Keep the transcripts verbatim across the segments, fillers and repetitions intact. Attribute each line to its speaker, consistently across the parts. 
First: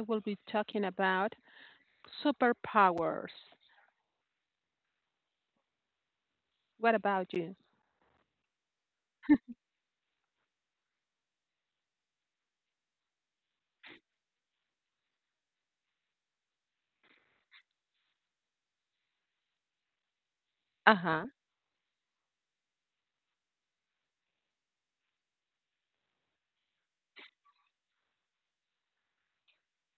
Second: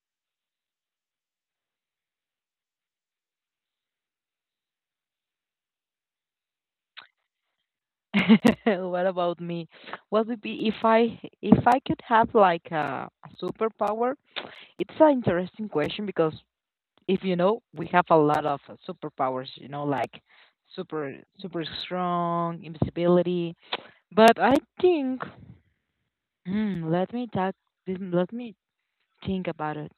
Speaker 1: we'll be talking about superpowers. What about you?
Speaker 2: What about me? What would be if I if I could have like a, a superpower? It's an interesting question because if you know, we have a lot of uh, superpowers, you know, like
Speaker 1: Uh
Speaker 2: super
Speaker 1: huh.
Speaker 2: super strong, invisibility. But I think, hmm, let me talk, let me think about it.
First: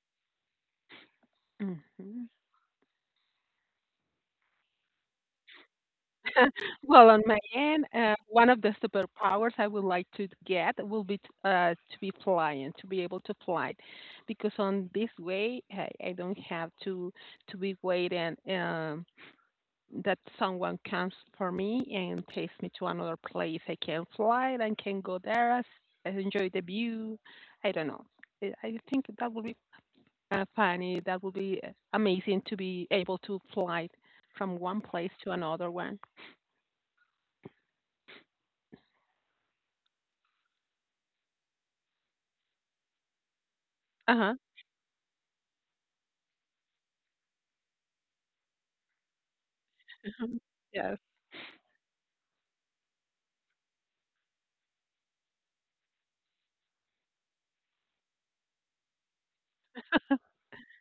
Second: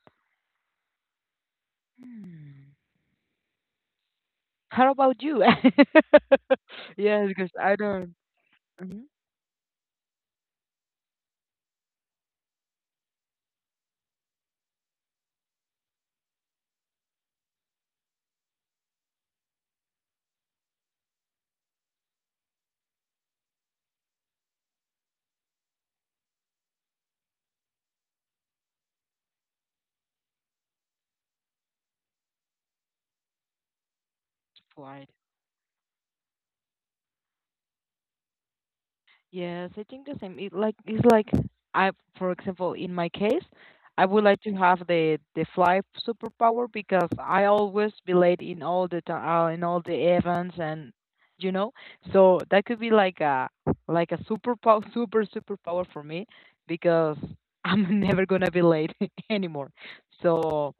Speaker 1: Hmm.
Speaker 2: Hmm. How about you?
Speaker 1: Well, on
Speaker 2: Yes,
Speaker 1: my
Speaker 2: because I
Speaker 1: end, uh,
Speaker 2: don't.
Speaker 1: one of the
Speaker 2: Mhm.
Speaker 1: superpowers I would like to get will be t- uh, to be flying, to be able to fly, because on this way I, I don't have to to be waiting um, that someone comes for me and takes me to another place. I can fly and can go there, I enjoy the view. I don't know. I think that would be uh, funny. That would be uh, amazing to be able to fly from one
Speaker 2: Flight.
Speaker 1: place to another one.
Speaker 2: Yes, I think the same. It like it's like I, for example, in my case, I
Speaker 1: Uh
Speaker 2: would
Speaker 1: huh.
Speaker 2: like to have the the fly superpower because I always be late in all the time, uh, in all the events, and
Speaker 1: Yes.
Speaker 2: you know, so that could be like a like a superpower, super superpower for me because I'm never gonna be late anymore. So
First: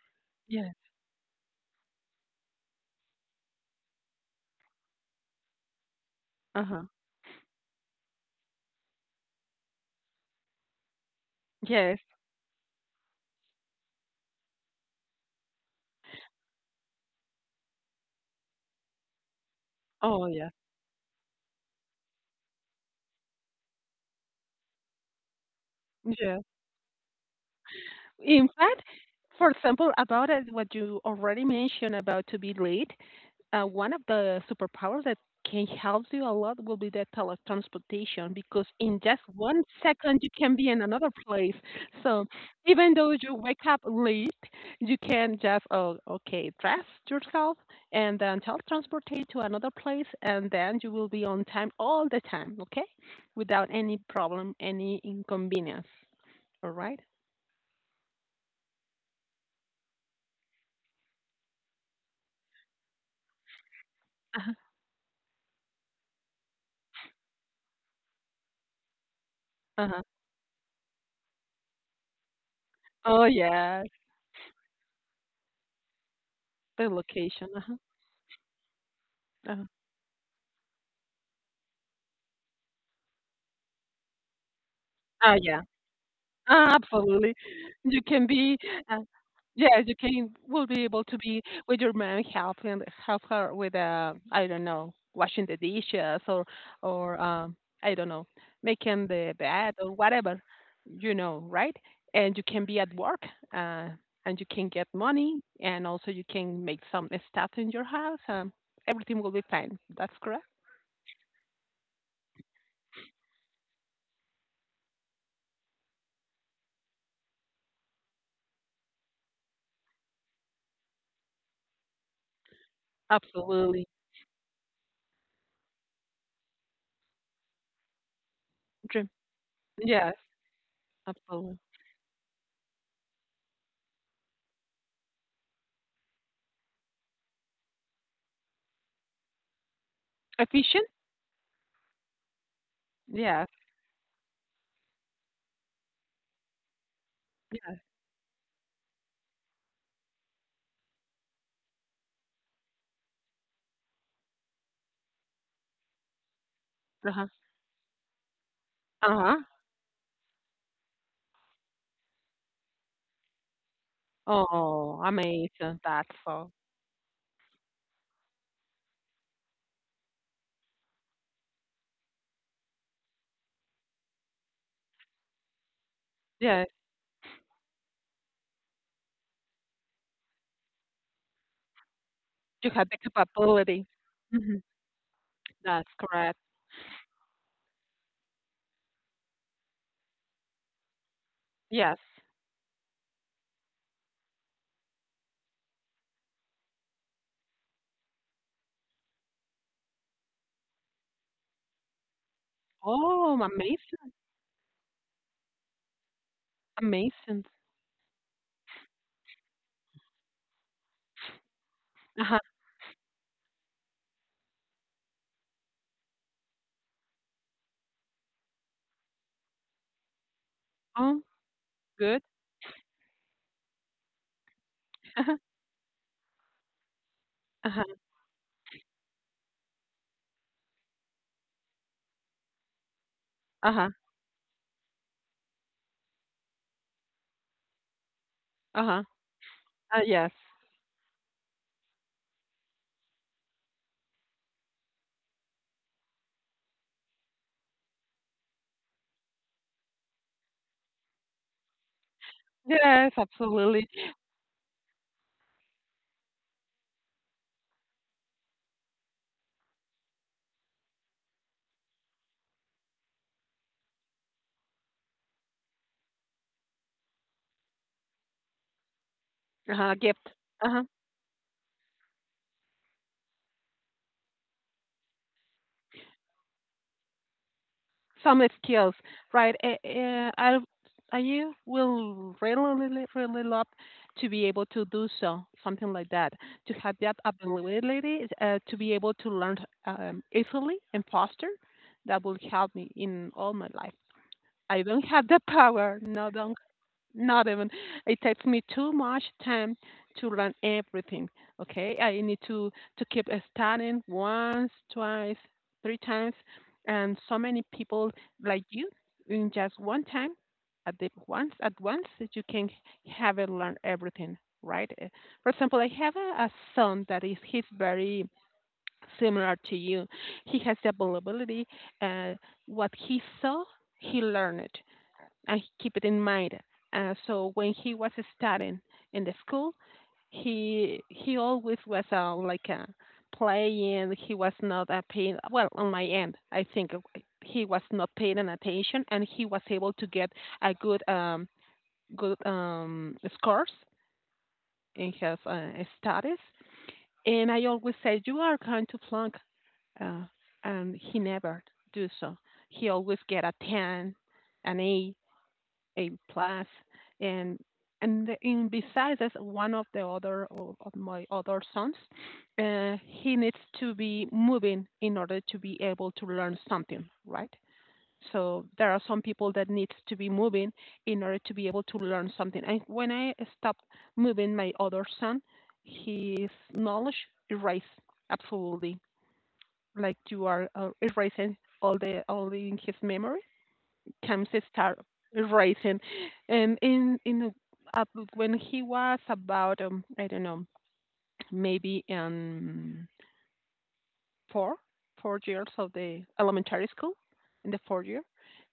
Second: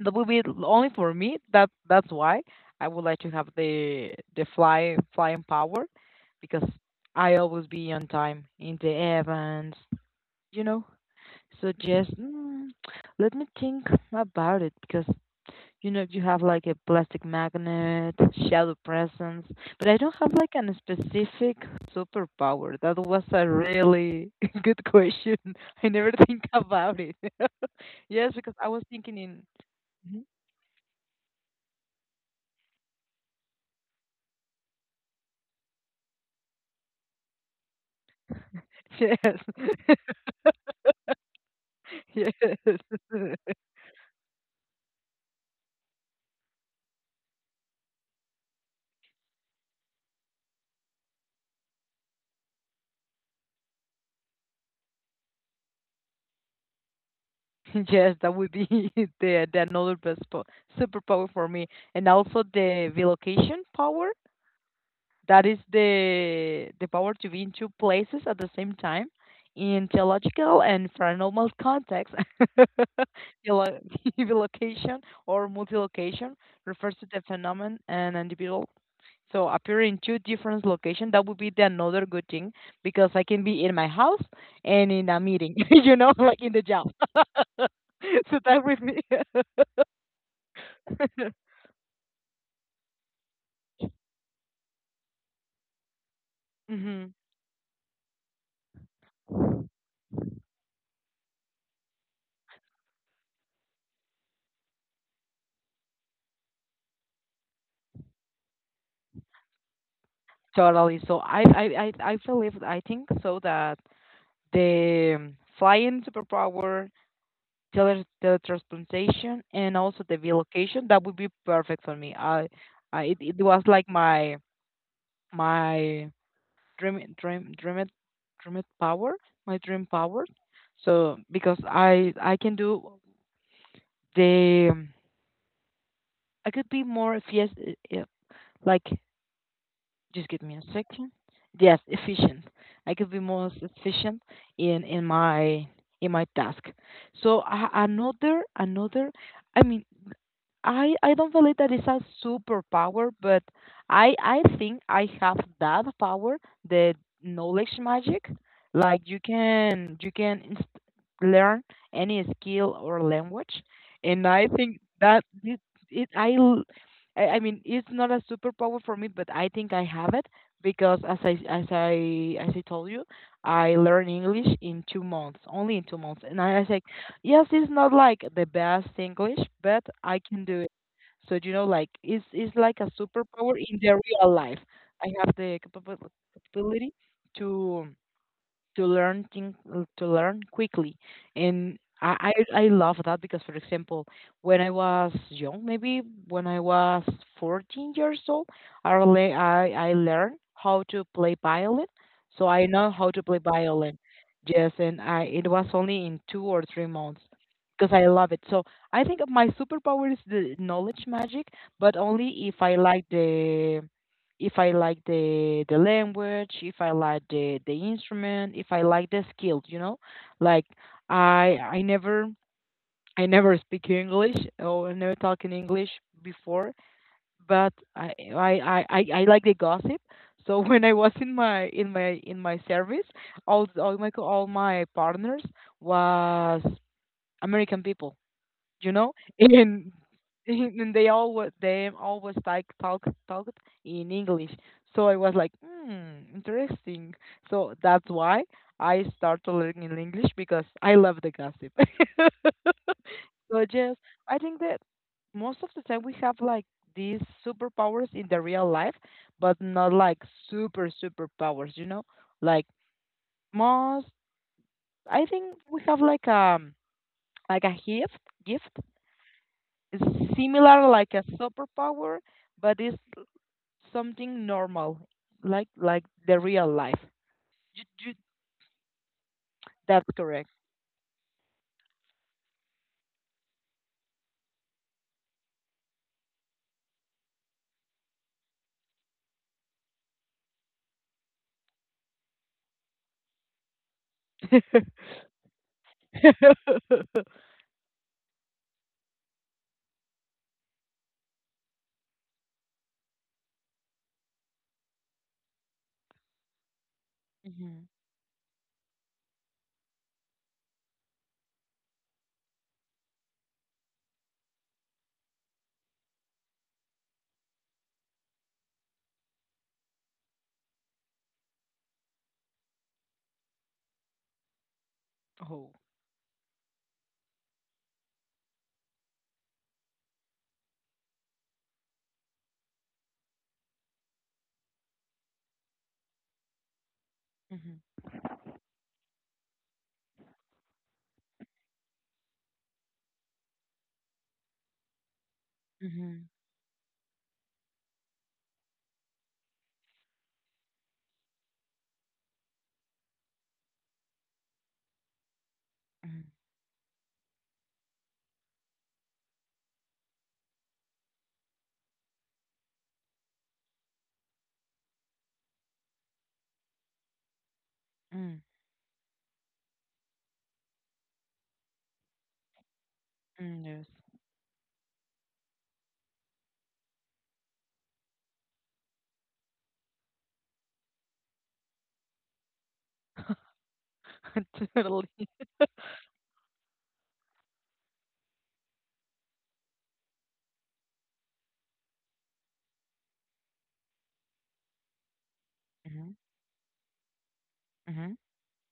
Speaker 2: that would be l-
Speaker 1: Yes.
Speaker 2: only for me. That that's why I would like to have the the fly flying power
Speaker 1: Uh
Speaker 2: because
Speaker 1: huh.
Speaker 2: I always be on time in the events, you know. So
Speaker 1: Yes.
Speaker 2: just mm, let me think about it because you know you have like a plastic magnet, shadow presence, but I don't
Speaker 1: Oh,
Speaker 2: have like
Speaker 1: yes.
Speaker 2: an specific superpower. That was a really good question. I never think
Speaker 1: Yes.
Speaker 2: about it. Yes,
Speaker 1: In
Speaker 2: because I
Speaker 1: fact,
Speaker 2: was thinking in.
Speaker 1: for example,
Speaker 2: Mm-hmm.
Speaker 1: about uh, what you already mentioned about to be late, uh, one of the superpowers that can help you a lot will be the teletransportation because in just
Speaker 2: Yes.
Speaker 1: one second you can be in another place. So
Speaker 2: Yes.
Speaker 1: even though you wake up late, you can just oh okay dress yourself and then teletransportate to another place, and then you will be on time all the time. Okay, without any problem, any inconvenience. All right.
Speaker 2: Yes, that would be the the another best po superpower for me. And also the relocation power.
Speaker 1: Uh-huh.
Speaker 2: That is the the power to be in two places at the same time in
Speaker 1: Uh-huh.
Speaker 2: theological and paranormal context.
Speaker 1: Oh,
Speaker 2: Relo-
Speaker 1: yes,
Speaker 2: Relocation or multi-location
Speaker 1: the
Speaker 2: refers to the
Speaker 1: location, uh-huh,
Speaker 2: phenomenon an individual so
Speaker 1: uh-huh.
Speaker 2: appear in two different locations, that would be the another good thing because I can be in my house and in a
Speaker 1: Ah,
Speaker 2: meeting,
Speaker 1: yeah,
Speaker 2: you know, like in the
Speaker 1: ah,
Speaker 2: job.
Speaker 1: absolutely. You can
Speaker 2: So
Speaker 1: be,
Speaker 2: that would be
Speaker 1: uh yeah, you can will be able to be with your mom, help him help her with, uh, I don't know, washing the dishes or
Speaker 2: hmm
Speaker 1: or, um, I don't know, making the bed or whatever, you know, right? And you can be at work, uh, and you can get money, and also you can make some stuff in your house, um, everything will be fine. That's correct?
Speaker 2: totally. So I, I, I, I believe, I think so that the um, flying superpower, tele teletransportation, and also the relocation, that would be perfect for me. I, I, it, it was
Speaker 1: Absolutely.
Speaker 2: like my, my dream dream dream dream
Speaker 1: Dream.
Speaker 2: power, my dream
Speaker 1: Yeah.
Speaker 2: power. So because
Speaker 1: Absolutely.
Speaker 2: i i can do the I could be more efficient like just give me a
Speaker 1: Efficient?
Speaker 2: second. Yes, efficient. I could be
Speaker 1: Yes.
Speaker 2: more efficient in in my in my task. So a-
Speaker 1: Yes.
Speaker 2: another another, I mean I I don't believe that it's a superpower, but I I think I have that power, the
Speaker 1: Uh-huh.
Speaker 2: knowledge magic. Like you
Speaker 1: Uh-huh.
Speaker 2: can you can inst- learn any skill or language, and I think
Speaker 1: Oh,
Speaker 2: that it,
Speaker 1: amazing.
Speaker 2: it
Speaker 1: That's
Speaker 2: I
Speaker 1: so.
Speaker 2: l- I I mean it's not a superpower for me, but I think I have it because as I as I as I told you, I learned English in two months, only in two months, and I, as
Speaker 1: Yes.
Speaker 2: I Yes, it's not like the best English, but I can do it. So you know, like it's it's
Speaker 1: You
Speaker 2: like
Speaker 1: have
Speaker 2: a
Speaker 1: the
Speaker 2: superpower in
Speaker 1: capability.
Speaker 2: the real
Speaker 1: Hmm.
Speaker 2: life. I have the
Speaker 1: That's
Speaker 2: capab-
Speaker 1: correct.
Speaker 2: capability to to learn thing, uh, to learn quickly, and
Speaker 1: Yes.
Speaker 2: I, I I love that because for example when I was young maybe when I was fourteen years old I le- I, I learned how to play violin, so I know how to play
Speaker 1: Oh,
Speaker 2: violin.
Speaker 1: amazing.
Speaker 2: Yes, and I it was only in two or three months
Speaker 1: Amazing.
Speaker 2: because I love it. So I think my superpower is the knowledge magic, but
Speaker 1: Uh-huh.
Speaker 2: only if I like the if I like the the language, if I like the the instrument, if I like the skills, you know, like
Speaker 1: Oh,
Speaker 2: I I
Speaker 1: good.
Speaker 2: never I never speak English or I never talk in English before, but
Speaker 1: Uh-huh.
Speaker 2: I I I I I like the gossip. So when I was in my in my in my service, all
Speaker 1: Uh-huh.
Speaker 2: all my co- all my partners was American people, you
Speaker 1: Uh-huh. Uh
Speaker 2: know, and
Speaker 1: yes.
Speaker 2: and they all wa- they always like talk talk in English. So I was like hmm interesting, so that's why I started learning English because I love the gossip.
Speaker 1: Yes,
Speaker 2: So
Speaker 1: absolutely.
Speaker 2: just I think that most of the time we have like these superpowers in the real life, but not like super superpowers you know, like most I think we have like um like a gift gift.
Speaker 1: Uh-huh. Gift.
Speaker 2: It's
Speaker 1: Uh-huh.
Speaker 2: similar like a superpower, but it's something normal, like like the real life. You, you,
Speaker 1: Some skills, right? Eh,
Speaker 2: that's
Speaker 1: eh,
Speaker 2: correct.
Speaker 1: I I will really, really, really love to be able to do so, something like that, to have that ability uh, to be able to learn um, easily and faster. That will help me in all my life. I don't have the power. No, don't not even. It takes me too much time to learn everything. Okay, I need to to keep studying once, twice, three times, and so many
Speaker 2: Hmm.
Speaker 1: people like you in just one time at the once at once that you can have and learn everything. Right? Uh, For example, I have a, a son that is he's very similar to you. He has the availability. Uh, what he saw, he learned and
Speaker 2: Oh.
Speaker 1: keep it in mind. Uh, so when he was studying in the school, he he always was uh, like uh, playing. He was not uh, paying well on my end. I think he
Speaker 2: Mm-hmm.
Speaker 1: was not paying an attention, and he was able to get a good um, good um, scores in his uh,
Speaker 2: Mm-hmm.
Speaker 1: studies. And I always said, "You are going to flunk," uh, and he never do so. He always get a ten, an eight, a
Speaker 2: Mm-hmm.
Speaker 1: plus, and and in besides as one of the other of, of my other sons, uh, he needs to be moving in order to be able to learn something, right?
Speaker 2: Mm.
Speaker 1: So there are some people that needs to be moving in order to be able to learn something. And when I
Speaker 2: Mm,
Speaker 1: stopped
Speaker 2: yes.
Speaker 1: moving my other son, his knowledge erased absolutely, like you are uh, erasing all the all in his memory. James started
Speaker 2: Totally.
Speaker 1: racing, and in in uh, when he was about um, I don't know maybe um four four years of
Speaker 2: Mm-hmm.
Speaker 1: the elementary school in the fourth
Speaker 2: Mm-hmm.
Speaker 1: year,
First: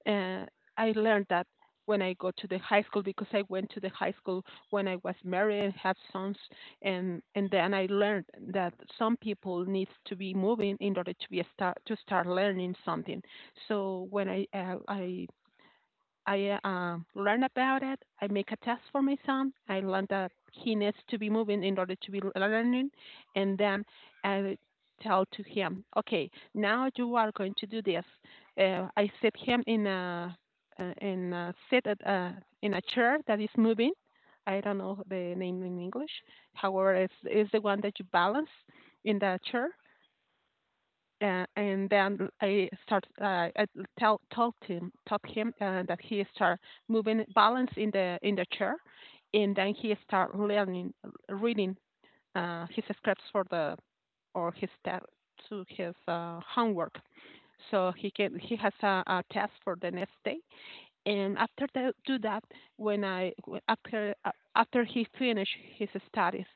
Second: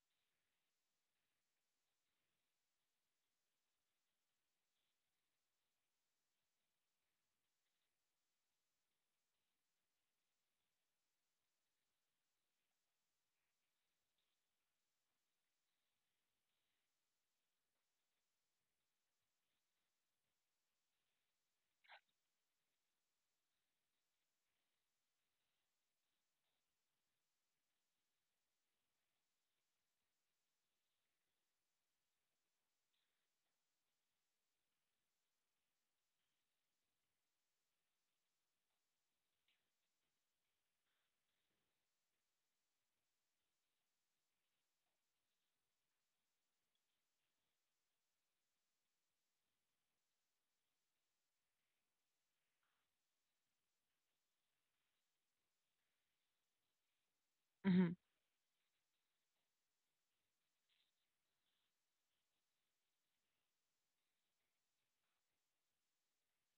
Speaker 1: uh, I learned that when I go to the high school because I went to the high school when I was married and have sons and and then I learned that some people need to be moving in order to be a start to start learning something. So when I uh, I I uh, um, learn about it. I make a test for my son. I learn that he needs to be moving in order to be learning, and then I tell to him, okay, now you are going to do this. Uh, I sit him in a uh, in a sit at a, in a chair that is moving. I don't know the name in English. However, it's, it's the one that you balance in the chair, uh, and then I start uh, I tell told him told him uh, that he start moving balance in the in the chair, and then he start learning reading, uh, his scripts for the or his te- to his uh, homework.
Speaker 2: Mm-hmm.
Speaker 1: So he can he has a, a test for the next day, and after that do that when I after uh, after he finished his studies,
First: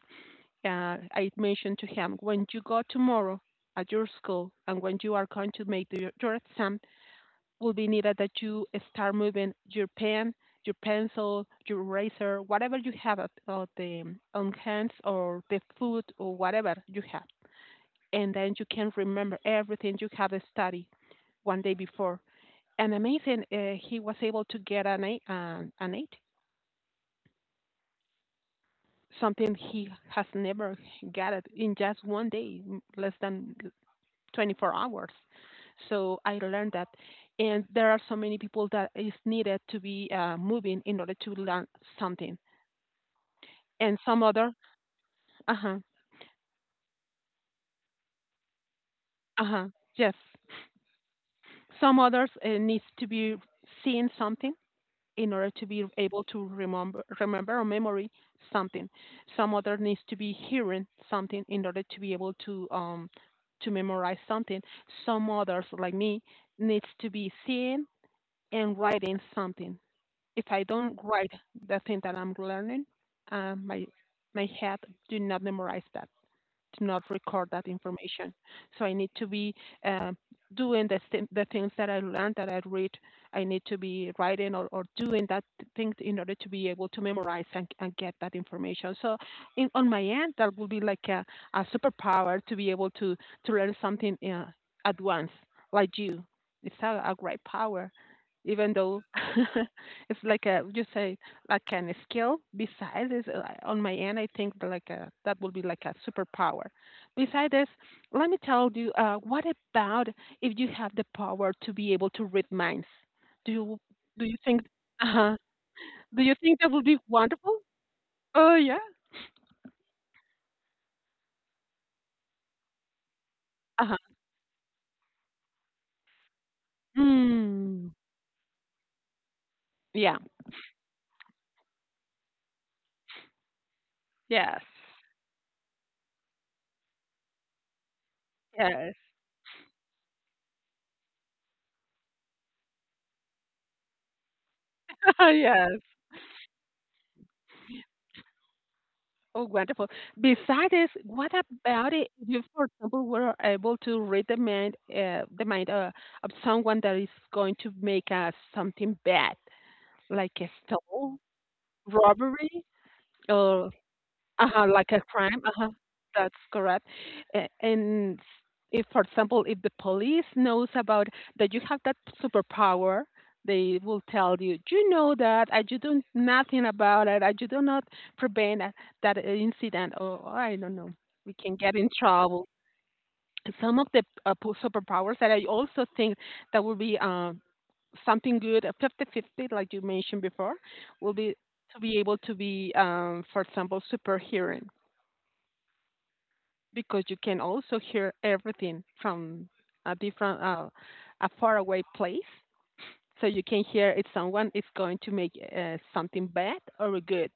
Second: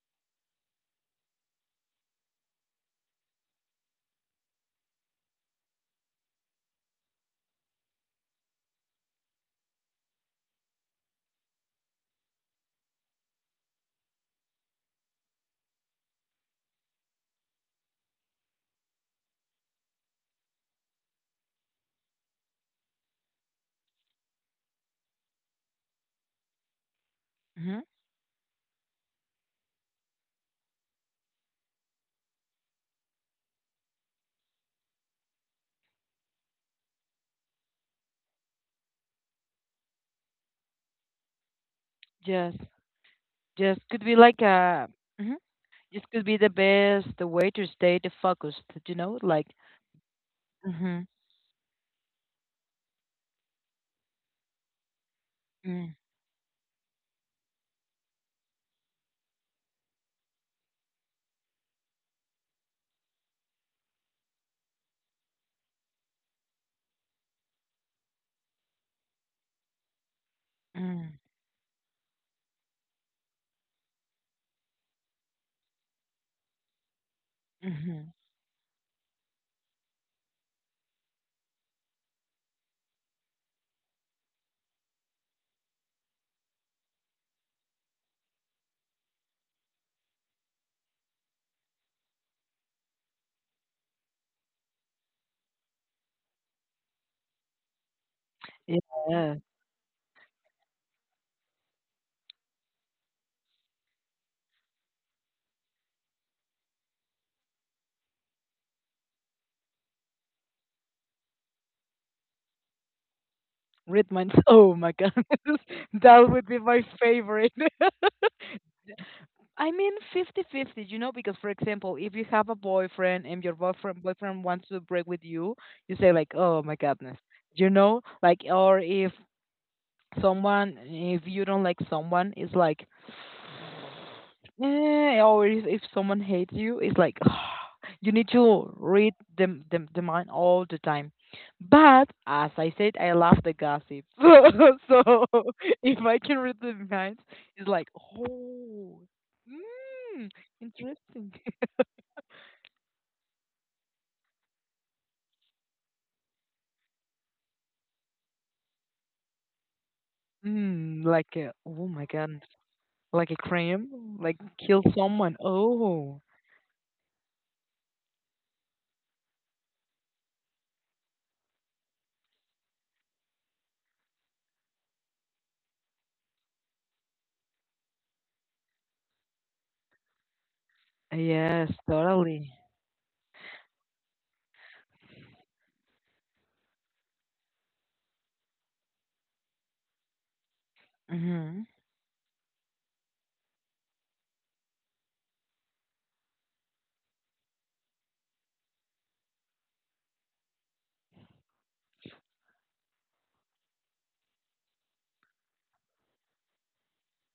Speaker 1: uh, I mentioned to him, when you go tomorrow at your school and when you are going to make the, your exam, will be needed that you start moving your pen, your pencil, your eraser, whatever you have at, at the, um, on hands or the food or whatever you have. And then you can remember everything you have studied one day before. And amazing, uh, he was able to get an eight, uh, an eight,
Speaker 2: Mm-hmm.
Speaker 1: something he has never got it in just one day, less than twenty-four hours. So I learned that, and there are so many people that is needed to be uh, moving in order to learn something,
Speaker 2: Yes. Yes.
Speaker 1: and
Speaker 2: Could be
Speaker 1: some
Speaker 2: like
Speaker 1: other,
Speaker 2: a. Mm-hmm.
Speaker 1: uh huh,
Speaker 2: This could be the best way to stay the focused. You know,
Speaker 1: uh
Speaker 2: like.
Speaker 1: huh, yes,
Speaker 2: Mm-hmm.
Speaker 1: some others uh, needs to be seeing something in order to be able to remember remember or memory something. Some other needs to be hearing something in order to be able to um to memorize something. Some others like me needs to be seeing and writing something. If I don't
Speaker 2: Mm-hmm.
Speaker 1: write the thing that I'm learning, uh, my my head do not memorize that do not record that
Speaker 2: Mm-hmm.
Speaker 1: information. So I need to be uh, doing the, th- the things that I learned, that I read. I need to be writing or, or doing that thing in order to be able to memorize and, and get that information. So in, on my end, that would be like a, a superpower to be able to, to learn something uh, at once, like you. It's a, a great power even though
Speaker 2: Yes.
Speaker 1: it's like a you say like kind skill. Besides, is uh, on my end, I think that like a, that will be like a superpower. Besides this, let me tell you, uh, what about if you have the power to be able to read minds? Do you
Speaker 2: Red
Speaker 1: do
Speaker 2: Mines.
Speaker 1: you think?
Speaker 2: Oh my God.
Speaker 1: Uh, do
Speaker 2: That
Speaker 1: you
Speaker 2: would be
Speaker 1: think that
Speaker 2: my
Speaker 1: would be
Speaker 2: favorite.
Speaker 1: wonderful? Oh yeah.
Speaker 2: I mean fifty-fifty, you know, because for example, if you have a boyfriend and your
Speaker 1: Uh huh.
Speaker 2: boyfriend boyfriend wants to break with you, you say like, "Oh my goodness." You
Speaker 1: Hmm.
Speaker 2: know, like or if
Speaker 1: Yeah.
Speaker 2: someone, if you don't like someone, it's like,
Speaker 1: Yes.
Speaker 2: eh, or if, if someone hates you, it's like, you need to
Speaker 1: Yes.
Speaker 2: read the, the, the mind all the time. But as I said, I love the gossip. So
Speaker 1: Yes.
Speaker 2: if I can read the minds, it's like, oh,
Speaker 1: Oh, wonderful.
Speaker 2: mm,
Speaker 1: Besides this, what
Speaker 2: interesting.
Speaker 1: about it? You, for example, were able to read the mind, uh, the mind uh, of someone that is going to make uh, something bad, like a
Speaker 2: Mm,
Speaker 1: stole,
Speaker 2: like a, oh my god,
Speaker 1: robbery,
Speaker 2: like a
Speaker 1: or
Speaker 2: crime, like
Speaker 1: uh-huh,
Speaker 2: kill
Speaker 1: like a
Speaker 2: someone.
Speaker 1: crime. Uh-huh.
Speaker 2: Oh,
Speaker 1: That's correct. A- And if, for example, if the police knows about that you have that superpower, they will tell you, you know that, and you do nothing about it, and you do not prevent a- that incident, or I don't know, we can
Speaker 2: yes,
Speaker 1: get in trouble.
Speaker 2: totally.
Speaker 1: Some of the uh, po- superpowers that I also think that will be uh, something good, fifty fifty, like you mentioned before, will be
Speaker 2: Hmm.
Speaker 1: to be able to be, um, for example, superhero because you can also hear everything from a different, uh, a faraway place. So you can hear if someone is going to make uh, something bad or good.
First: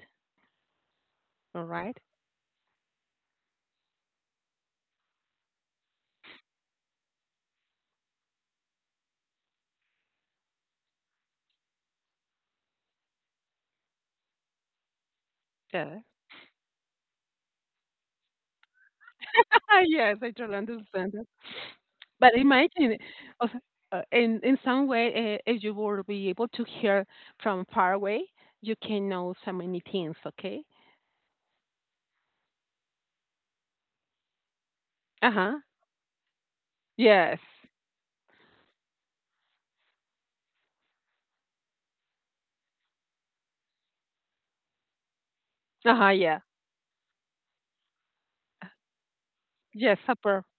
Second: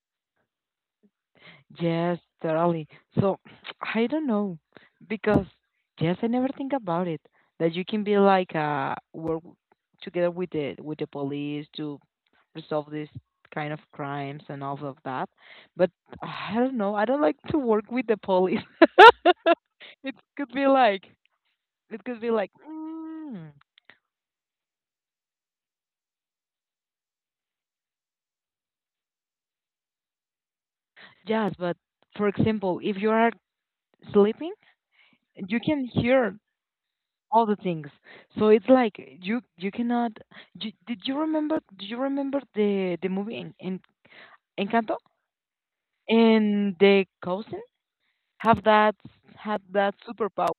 Speaker 1: All right.
Speaker 2: Yes, totally. So I don't know because yes, I never think about it that you can be like uh work together with the with the police to resolve these kind of crimes and all of that. But
Speaker 1: Yeah.
Speaker 2: I don't know. I don't like to work with the police. It
Speaker 1: Yes, I
Speaker 2: could
Speaker 1: totally
Speaker 2: be like
Speaker 1: understand that.
Speaker 2: it could be
Speaker 1: But
Speaker 2: like
Speaker 1: imagine, uh,
Speaker 2: mm.
Speaker 1: uh, in in some way, uh, if you will be able to hear from far away, you can know so many things. Okay.
Speaker 2: Yes, but for example, if you are sleeping,
Speaker 1: Uh huh.
Speaker 2: you can hear
Speaker 1: Yes.
Speaker 2: all the things. So it's like you you cannot. You, did you remember? Do you remember the the movie in, in Encanto?
Speaker 1: Uh huh. Yeah.
Speaker 2: And the cousin have that had that
Speaker 1: Yes. Super.
Speaker 2: superpower,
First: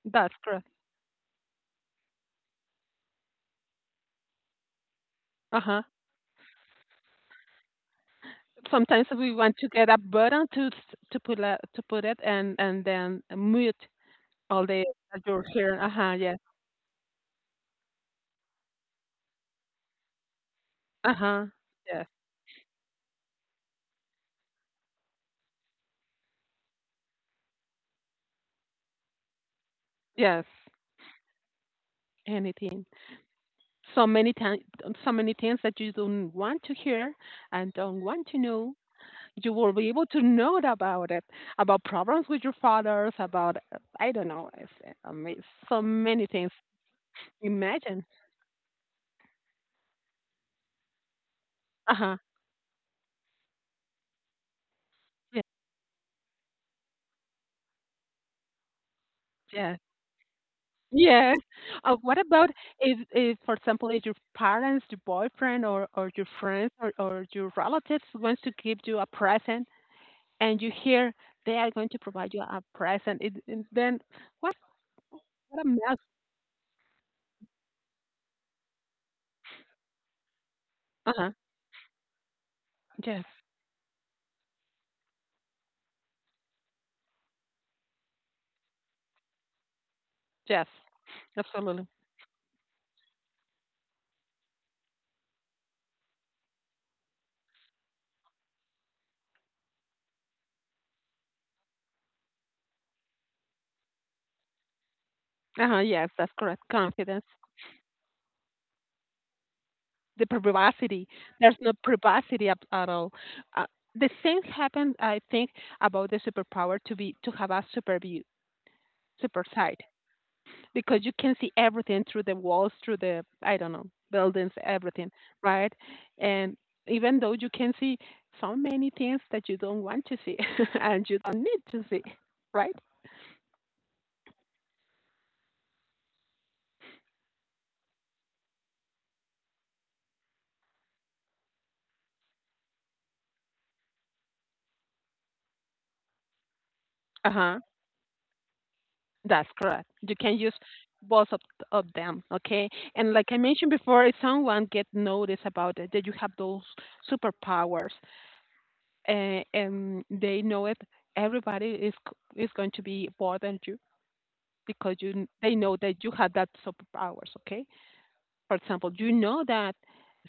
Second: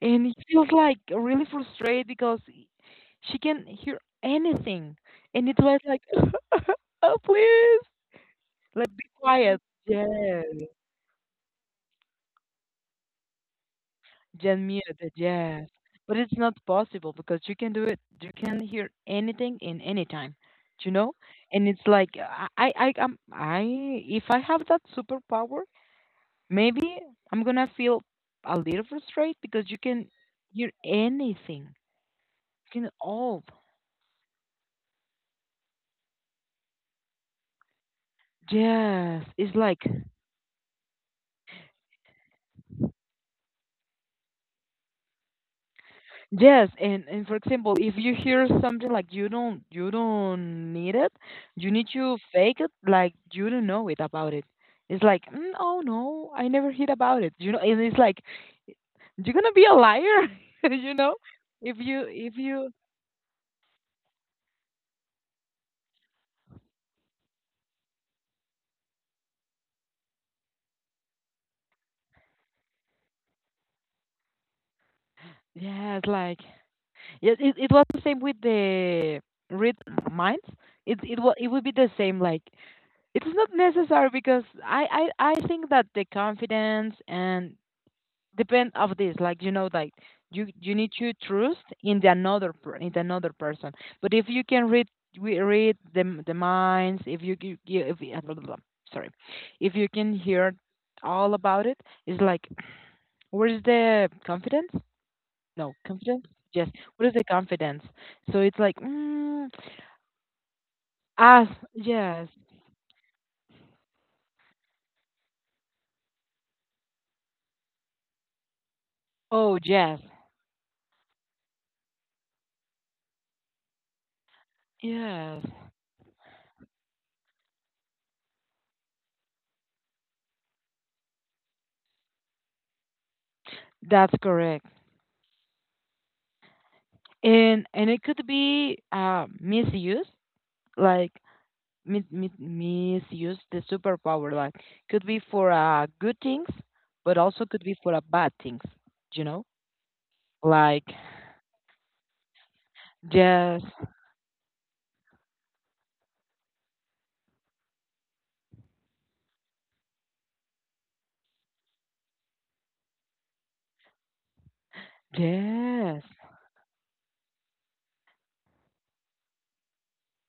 Speaker 2: and
Speaker 1: That's
Speaker 2: it
Speaker 1: correct.
Speaker 2: feels like really frustrated because she can hear anything, and it
Speaker 1: Uh
Speaker 2: was
Speaker 1: huh.
Speaker 2: like, oh please, like
Speaker 1: Sometimes
Speaker 2: be
Speaker 1: we want
Speaker 2: quiet.
Speaker 1: to get a
Speaker 2: Yes.
Speaker 1: button to s- to put a, to put it and and then mute
Speaker 2: Gen
Speaker 1: all the
Speaker 2: muted,
Speaker 1: that you're
Speaker 2: yes.
Speaker 1: hearing. Uh huh.
Speaker 2: But it's
Speaker 1: Yes.
Speaker 2: not possible because you can do it. You can hear anything in any time, you know.
Speaker 1: Uh huh.
Speaker 2: And it's
Speaker 1: Yes.
Speaker 2: like I, I, I, I'm, I. If I have that superpower, maybe I'm gonna feel a little frustrated because you can
Speaker 1: Yes.
Speaker 2: hear anything, you
Speaker 1: Anything.
Speaker 2: know, all.
Speaker 1: So many times, so many things that you don't want to hear and don't want to know,
Speaker 2: Yes,
Speaker 1: you
Speaker 2: it's
Speaker 1: will
Speaker 2: like
Speaker 1: be able to know about it, about problems with your fathers, about uh, I don't know, it's, uh, ama- so many things.
Speaker 2: yes, and and for example, if
Speaker 1: Imagine.
Speaker 2: you hear something like you don't you don't need it, you need
Speaker 1: Uh huh.
Speaker 2: to fake it like you don't know it about it. It's like,
Speaker 1: Yes.
Speaker 2: mm, oh no, I never heard about it. You know, and it's like you're gonna be a
Speaker 1: Yes.
Speaker 2: liar, you know,
Speaker 1: Yeah.
Speaker 2: if
Speaker 1: Uh,
Speaker 2: you
Speaker 1: what
Speaker 2: if
Speaker 1: about
Speaker 2: you
Speaker 1: if, if, for example, if your parents, your boyfriend, or, or your friends, or, or your relatives wants to give you a present, and you hear they are going to provide you a present, it, it, then what? What a mess.
Speaker 2: yes, like yes, it it was the same with the read minds. It
Speaker 1: Uh
Speaker 2: it
Speaker 1: huh.
Speaker 2: wa it would be the same. Like
Speaker 1: Yes.
Speaker 2: it's not necessary because I I I think that the confidence and depend of this like you know like you
Speaker 1: Yes.
Speaker 2: you need to trust
Speaker 1: Absolutely.
Speaker 2: in the another per- in the another person, but if you can read we read the the minds if you c- you- if you- blah, blah, blah, sorry, if you can hear all about it, it's like where is the confidence,
Speaker 1: Uh
Speaker 2: no
Speaker 1: huh. Yes,
Speaker 2: confidence,
Speaker 1: that's correct.
Speaker 2: yes, what is the
Speaker 1: Confidence,
Speaker 2: confidence? So it's like mm,
Speaker 1: the privacy.
Speaker 2: as
Speaker 1: There's no
Speaker 2: yes,
Speaker 1: privacy at, at all. Uh, the same happened, I think, about the superpower to be to have a super view, super
Speaker 2: oh
Speaker 1: sight.
Speaker 2: yes,
Speaker 1: Because you can see everything through the walls, through the, I don't know, buildings, everything,
Speaker 2: yes,
Speaker 1: right? And even though you can see so many things that you don't want to see and you don't need to see, right?
Speaker 2: that's correct, and and it could be uh, misused, like mi- mi- misuse the superpower. Like could be for uh, good things, but
Speaker 1: Uh
Speaker 2: also
Speaker 1: huh.
Speaker 2: could be for uh, bad things. You know,
Speaker 1: That's correct. You can use
Speaker 2: like
Speaker 1: both of, of them, okay? And like I
Speaker 2: yes,
Speaker 1: mentioned before, if someone get notice about it, that you have those superpowers, uh, and they know it, everybody is c- is going to be bothered because you kn- they know that
Speaker 2: yes,
Speaker 1: you have that superpowers. Okay, for example, you know that.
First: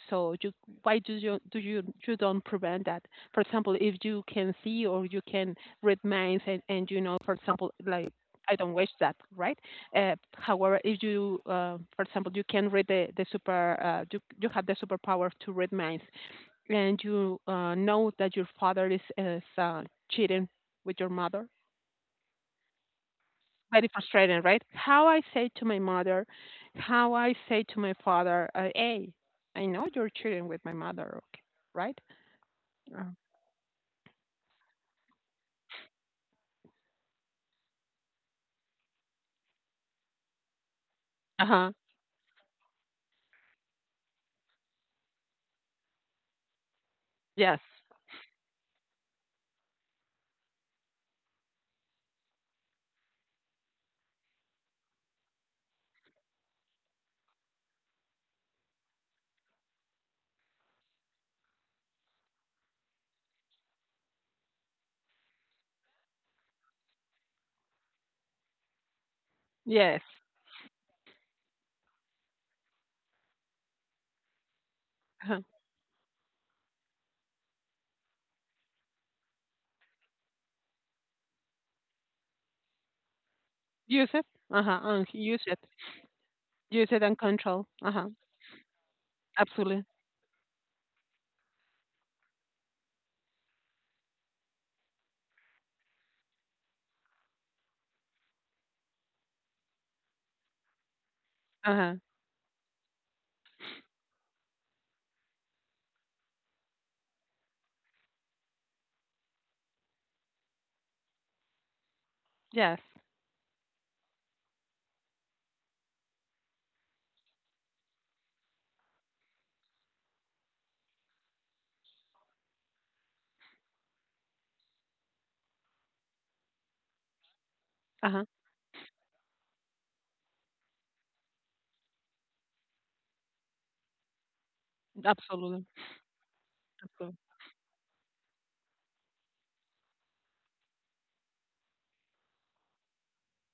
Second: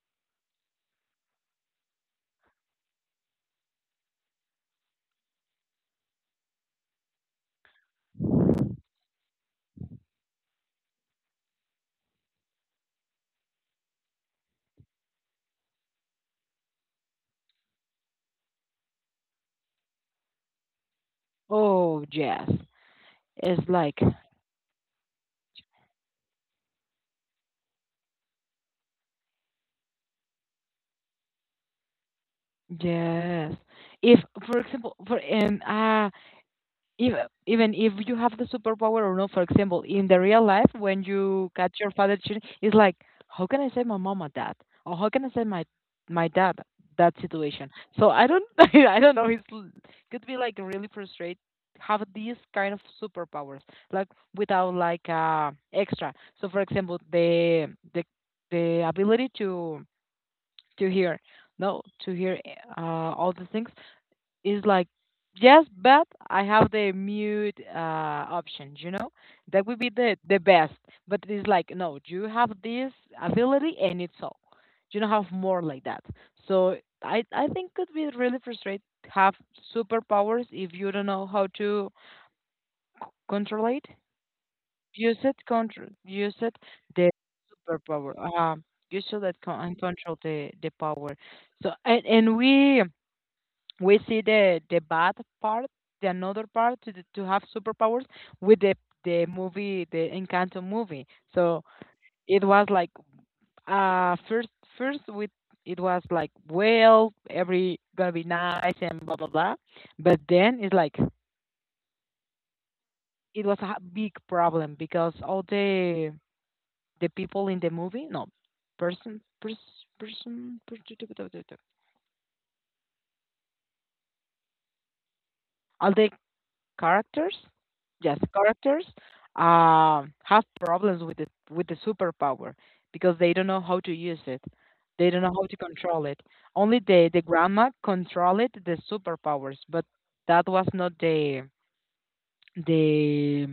Speaker 1: So you, why do you do you you don't prevent that? For example, if you can see or you can read minds and, and you know, for example, like I don't wish that, right? Uh, however, if you, uh, for example, you can read the the super, uh, you you have the superpower to read minds, and you uh, know that your father is is uh, cheating with your mother,
Speaker 2: oh yes. It's
Speaker 1: very
Speaker 2: like
Speaker 1: frustrating, right? How I say to my mother, how I say to my father, uh, hey, I know you're cheating with my mother, okay, right?
Speaker 2: yes. If for example, for um, uh, even even if you have the superpower or not, for example, in the real life when
Speaker 1: Uh
Speaker 2: you
Speaker 1: huh.
Speaker 2: catch your father cheating, it's like, how can I save my mom or dad, or how can I save my my dad that
Speaker 1: Yes.
Speaker 2: situation? So I don't I don't know. It's l- could be like really frustrate have these kind of superpowers like without like uh extra. So for example, the the the ability to to hear no to hear uh all the things is like, yes, but I have the mute uh, option, you know? That would be
Speaker 1: Yes.
Speaker 2: the, the best. But it's like, no, you have this ability and it's all. You don't have
Speaker 1: Uh-huh.
Speaker 2: more like that. So I, I think could be really frustrating to have superpowers if you don't know how to control it.
Speaker 1: Use it. Uh huh. And
Speaker 2: Use it,
Speaker 1: use it.
Speaker 2: control, use it,
Speaker 1: Use it
Speaker 2: the
Speaker 1: and control. Uh huh.
Speaker 2: superpower. Uh, use should that con- and
Speaker 1: Absolutely.
Speaker 2: control the, the power. So and, and we we see the the bad part, the another part to the, to have superpowers with the the movie, the Encanto movie. So
Speaker 1: Uh huh.
Speaker 2: it was like uh first first with it was like well every gonna be nice and blah blah blah, but then it's like
Speaker 1: Yes.
Speaker 2: it was a big problem because all the the people in the movie no person person person all the characters,
Speaker 1: Uh
Speaker 2: just
Speaker 1: huh.
Speaker 2: characters, um, have problems with the with the superpower because they don't know how to use it. They don't know how to
Speaker 1: Absolutely.
Speaker 2: control it. Only the
Speaker 1: Absolutely.
Speaker 2: the grandma controlled the superpowers, but that was not the the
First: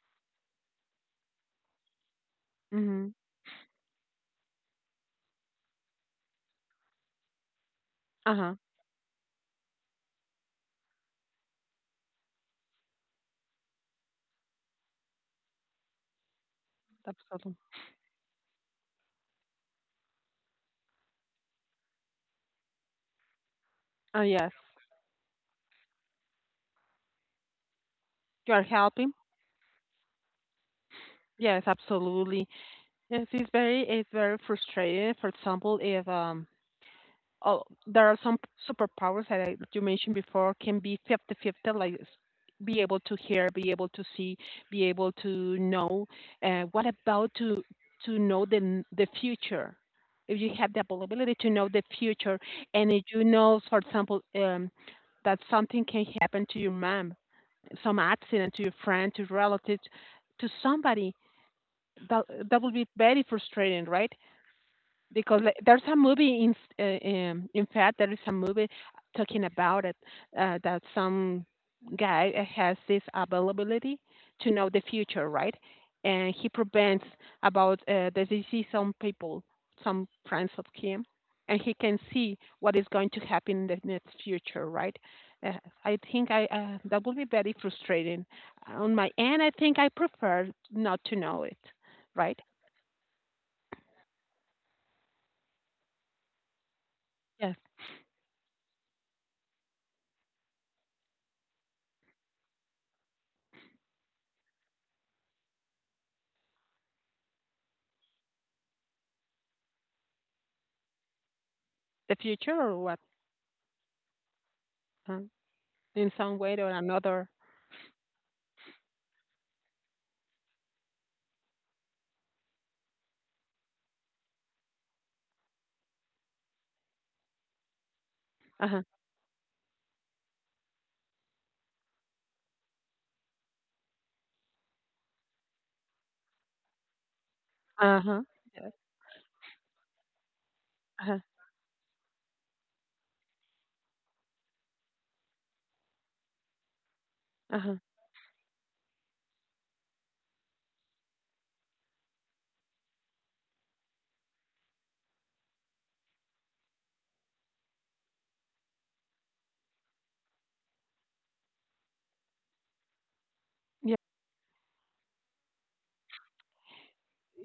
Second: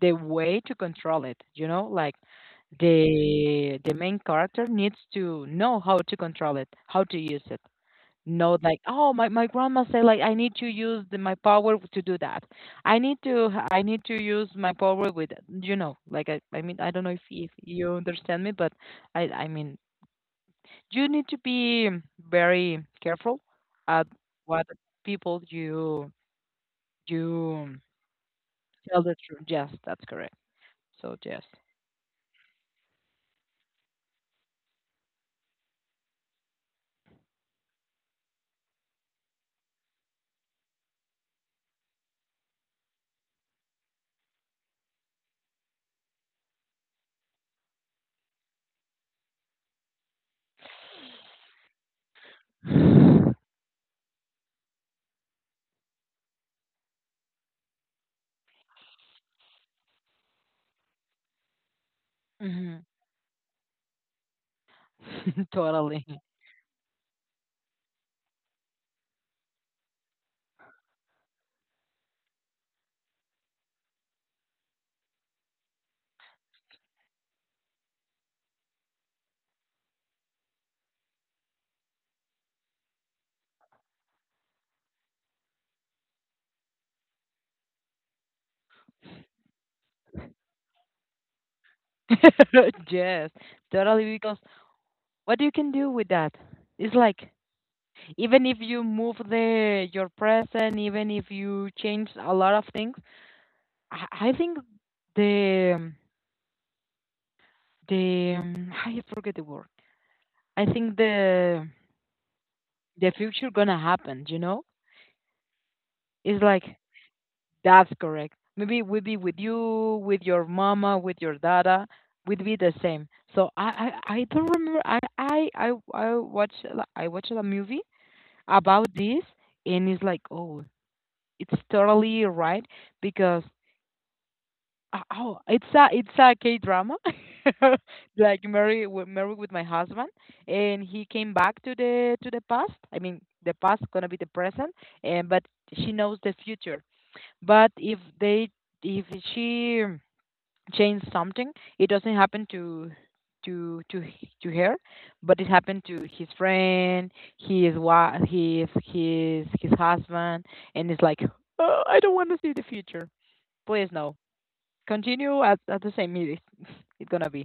Speaker 2: the way to control it. You know, like
Speaker 1: Mhm.
Speaker 2: the the main character needs to know how to control it, how to use it.
Speaker 1: Uh huh.
Speaker 2: Know like oh my, My grandma said like I need to use the, my power to do that. i need to ha- I need to use my power with, you know, like i, I mean, I don't know if, if
Speaker 1: Absolutely.
Speaker 2: you understand me, but i i mean you need to be very careful at
Speaker 1: Uh, yes.
Speaker 2: what people you you
Speaker 1: You are
Speaker 2: tell
Speaker 1: helping.
Speaker 2: the truth. Yes, that's correct, so yes.
Speaker 1: Yes. Absolutely. Yes. It's very. It's very frustrating. For example, if um oh, there are some superpowers that I, you mentioned before can be fifty-fifty, like s- be able to hear, be able to see, be able to know. Uh, what about to to know the n- the future? If you have the ability to know the future, and if you know, for example, um, that something can happen to your mom, some accident to your friend, to relatives, to somebody, that that would
Speaker 2: Hmm.
Speaker 1: be very frustrating, right? Because like, there's a
Speaker 2: Totally.
Speaker 1: movie in s- uh, um, in fact there is a movie talking about it uh, that some guy has this availability to know the future, right? And he prevents about uh, the disease on people, some friends of him, and he can see what is going to happen in the next future, right? Uh, I think I uh, that would be very frustrating. On my end, I think I prefer not to know it, right?
Speaker 2: Yes, totally, because what you can do with that is like,
Speaker 1: Yes,
Speaker 2: even if you move the your present, even if you change a lot of things, I, I think the the um, I forget the word. I think the
Speaker 1: the future or what?
Speaker 2: the future gonna happen. You know,
Speaker 1: Huh? In some
Speaker 2: it's
Speaker 1: way or
Speaker 2: like
Speaker 1: another.
Speaker 2: that's correct. Maybe it would be with you, with your mama, with your dada, would be the same. So I I, I don't remember. I I I I watched a- I watched a movie
Speaker 1: Uh-huh.
Speaker 2: about this, and it's like, oh, it's totally right because, uh, oh, it's a it's a K drama,
Speaker 1: Uh-huh.
Speaker 2: like married with, married with my husband, and he
Speaker 1: Uh-huh.
Speaker 2: came back to the to the past. I mean, the past gonna be the present, and but she knows the future. But
Speaker 1: Uh-huh.
Speaker 2: if they, if she changed something, it doesn't happen to to to h- to her, but it happened to his friend, his wife, his his his husband, and it's like, oh, I don't want to see the future. Please
Speaker 1: Yeah.
Speaker 2: no continue at, at the same minute. It's gonna be.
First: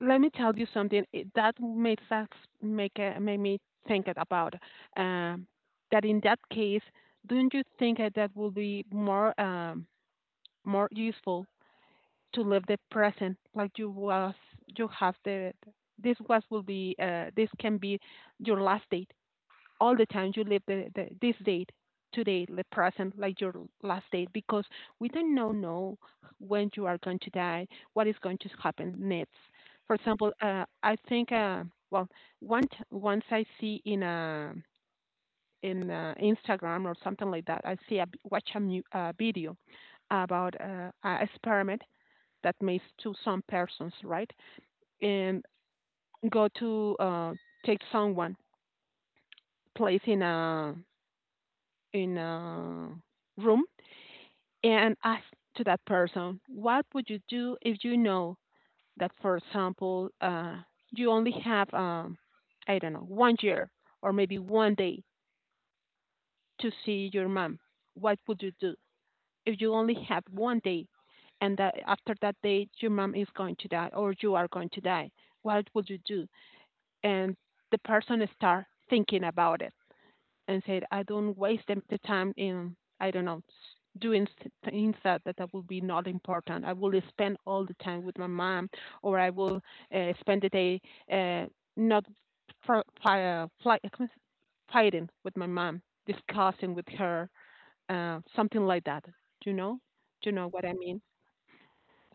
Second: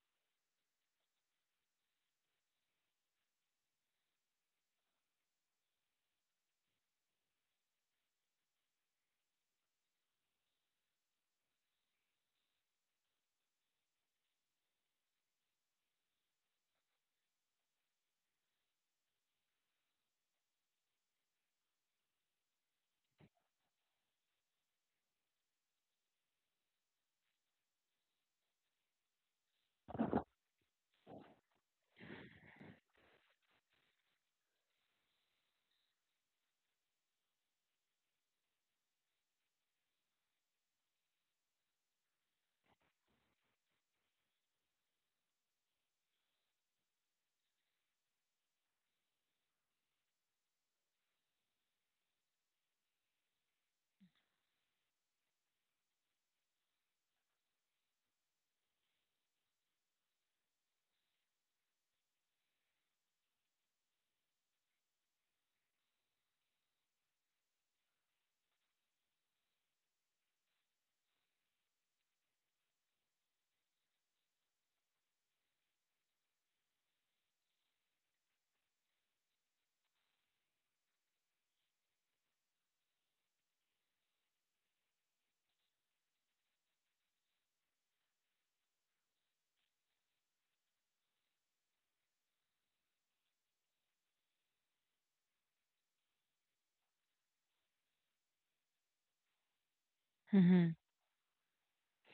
Speaker 1: Let me tell you something it, that made that make uh, made me think it about um, that in that case, don't you think that that will be more um, more useful to live the present like you was you have the this was will be uh, this can be your last date all the time you live the, the, this date today the present like your last date because we don't know know when you are going to die, what is going to happen next. For example uh, I think uh, well, once once I see in a in uh, Instagram or something like that, I see a watch a mu- uh, video about uh, an experiment that makes to some persons, right? And go to uh, take someone place in a in a room, and ask to that person, what would you do if you know that, for example, uh, you only have, um, I don't know, one year or maybe one day to see your mom? What would you do if you only have one day and that after that day your mom is going to die or you are going to die? What would you do? And the person start thinking about it and said, I don't waste them- the time in, I don't know, doing things that, that, will be not important. I will spend all the time with my mom, or I will uh, spend the day uh, not for, uh, fighting with my mom, discussing with her, uh, something like that. Do you know? Do you know what
Speaker 2: Mm-hmm.
Speaker 1: I mean?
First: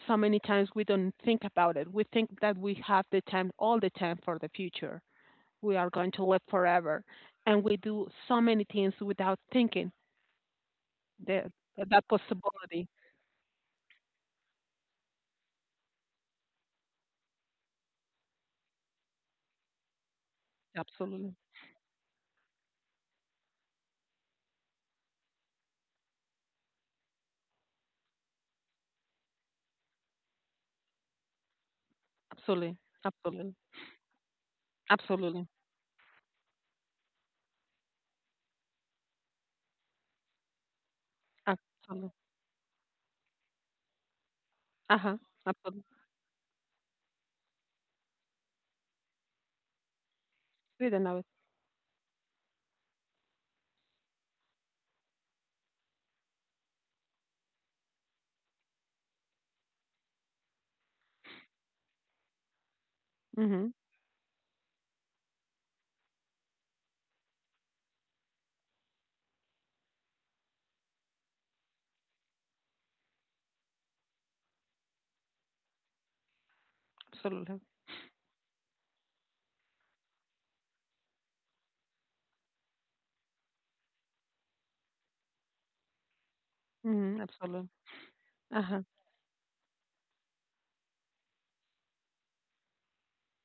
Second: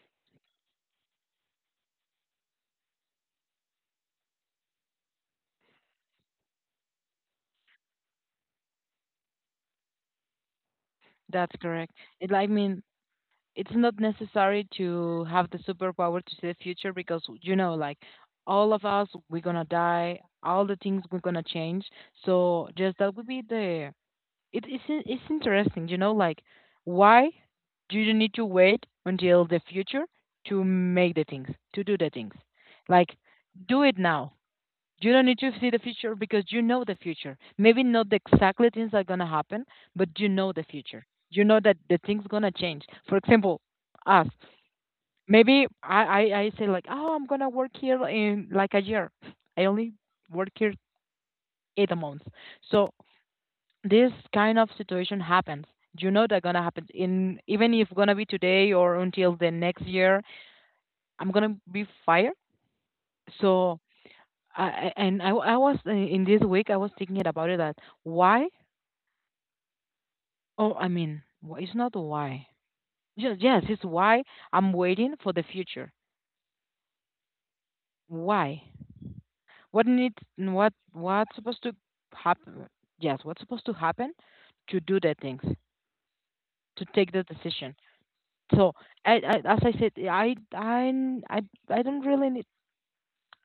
Speaker 1: So many times we don't think about it. We think that we have the time all the time for the future, we are going to live forever. And we do so many things without thinking that
Speaker 2: That's correct.
Speaker 1: that
Speaker 2: it, I mean,
Speaker 1: possibility.
Speaker 2: it's not necessary to have the superpower to see the future because, you know, like all of us we're gonna die, all the things we're
Speaker 1: Absolutely.
Speaker 2: gonna change. So just that would be the, it, it's, in- it's interesting, you know, like why do you need to wait until the future to make the things, to do the things,
Speaker 1: Absolutely.
Speaker 2: like
Speaker 1: Absolutely.
Speaker 2: do it now. You don't need
Speaker 1: Absolutely.
Speaker 2: to see the future because you know the future. Maybe not the exactly things that are gonna happen, but you know the future. You know that the
Speaker 1: Absolutely.
Speaker 2: things gonna change. For example, us.
Speaker 1: Uh huh.
Speaker 2: Maybe
Speaker 1: Absolutely.
Speaker 2: I, I, I say like, oh, I'm gonna work here in like a year. I only work here
Speaker 1: Didn't know it.
Speaker 2: eight months. So this kind of situation happens. You know that gonna happen in, even if gonna be today or until the next year, I'm gonna be fired.
Speaker 1: Mm-hmm.
Speaker 2: So I I- and I I was uh, in this week I was thinking about it that why, oh, I mean, wh- it's not why, yes, yes, it's why I'm waiting for the future,
Speaker 1: Absolutely.
Speaker 2: why, what needs, what what's supposed to happen, yes, what's supposed to happen, to do the things, to take
Speaker 1: Mm-hmm.
Speaker 2: the
Speaker 1: Absolutely.
Speaker 2: decision.
Speaker 1: Uh
Speaker 2: So
Speaker 1: huh.
Speaker 2: I, I, as I said, I I I I don't really need,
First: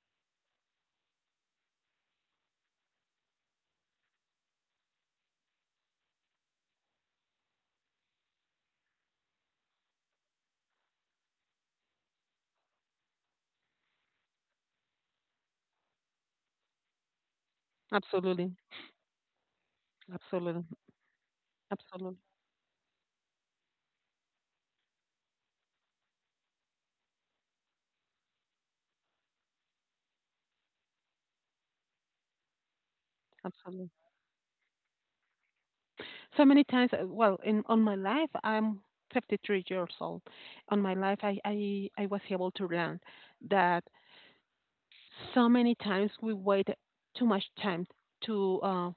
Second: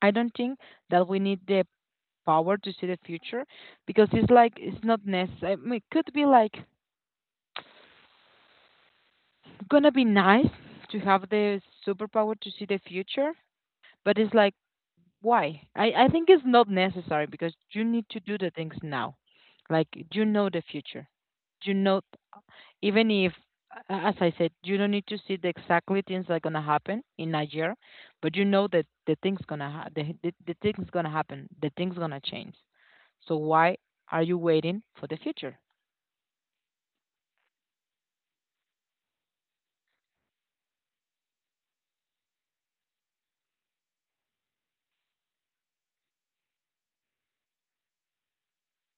Speaker 2: I don't think that we need the power to see the future, because it's like it's not necessary. I mean, it could be like, gonna be nice to have the superpower to see the future, but it's like, why? I, I think it's not necessary because you need to do the
Speaker 1: Absolutely.
Speaker 2: things now. Like you know the
Speaker 1: Absolutely.
Speaker 2: future. You know,
Speaker 1: Absolutely.
Speaker 2: even if, a- as I said, you don't need to see the exactly things that are gonna happen in a year, but you know that the things gonna ha- the, the the things gonna happen, the things gonna change. So why
Speaker 1: Absolutely.
Speaker 2: are you waiting for the future?
Speaker 1: So many times, uh, well, in on my life, I'm fifty-three years old. On my life, I I, I was able to learn that. So many times we wait too much time to uh,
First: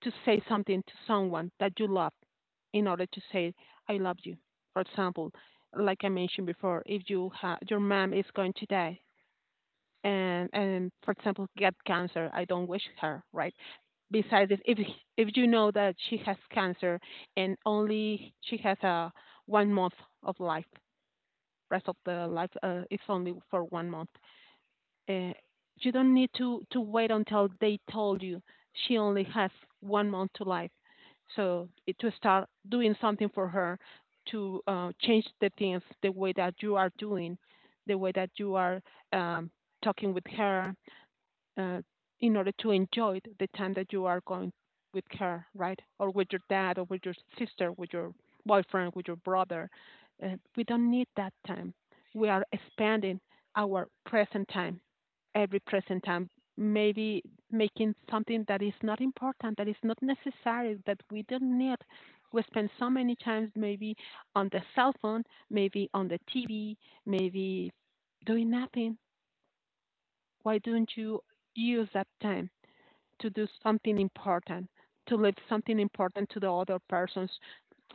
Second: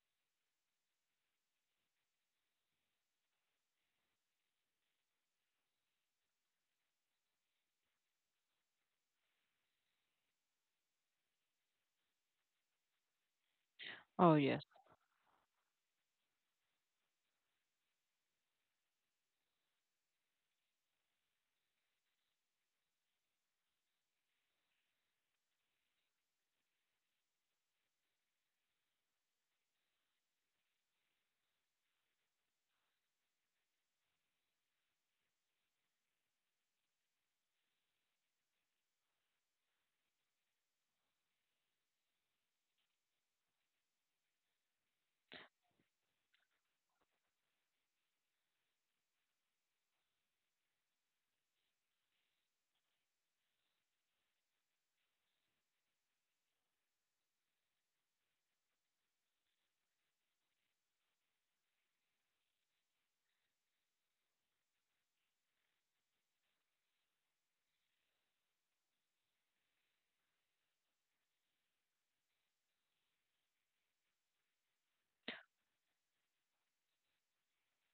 Speaker 1: to say something to someone that you love in order to say I love you. For example, like I mentioned before, if you ha- your mom is going to die, and and for example get cancer, I don't wish her right.
Speaker 2: Oh
Speaker 1: Besides, if
Speaker 2: yes,
Speaker 1: if, if you know that she has cancer and only she has a one month of life, rest of the life uh, is only for one month. Uh, you don't need to, to wait until they told you she only has one month to life. So it, to start doing something for her, to uh, change the things, the way that you are doing, the way that you are um, talking with her, uh, in order to enjoy the time that you are going with her, right? Or with your dad, or with your sister, with your boyfriend, with your brother. Uh, we don't need that time. We are expanding our present time, every present time, maybe making something that is not important, that is not necessary, that we don't need. We spend so many times maybe on the cell phone, maybe on the T V, maybe doing nothing. Why don't you use that time to do something important, to leave something important to the other persons.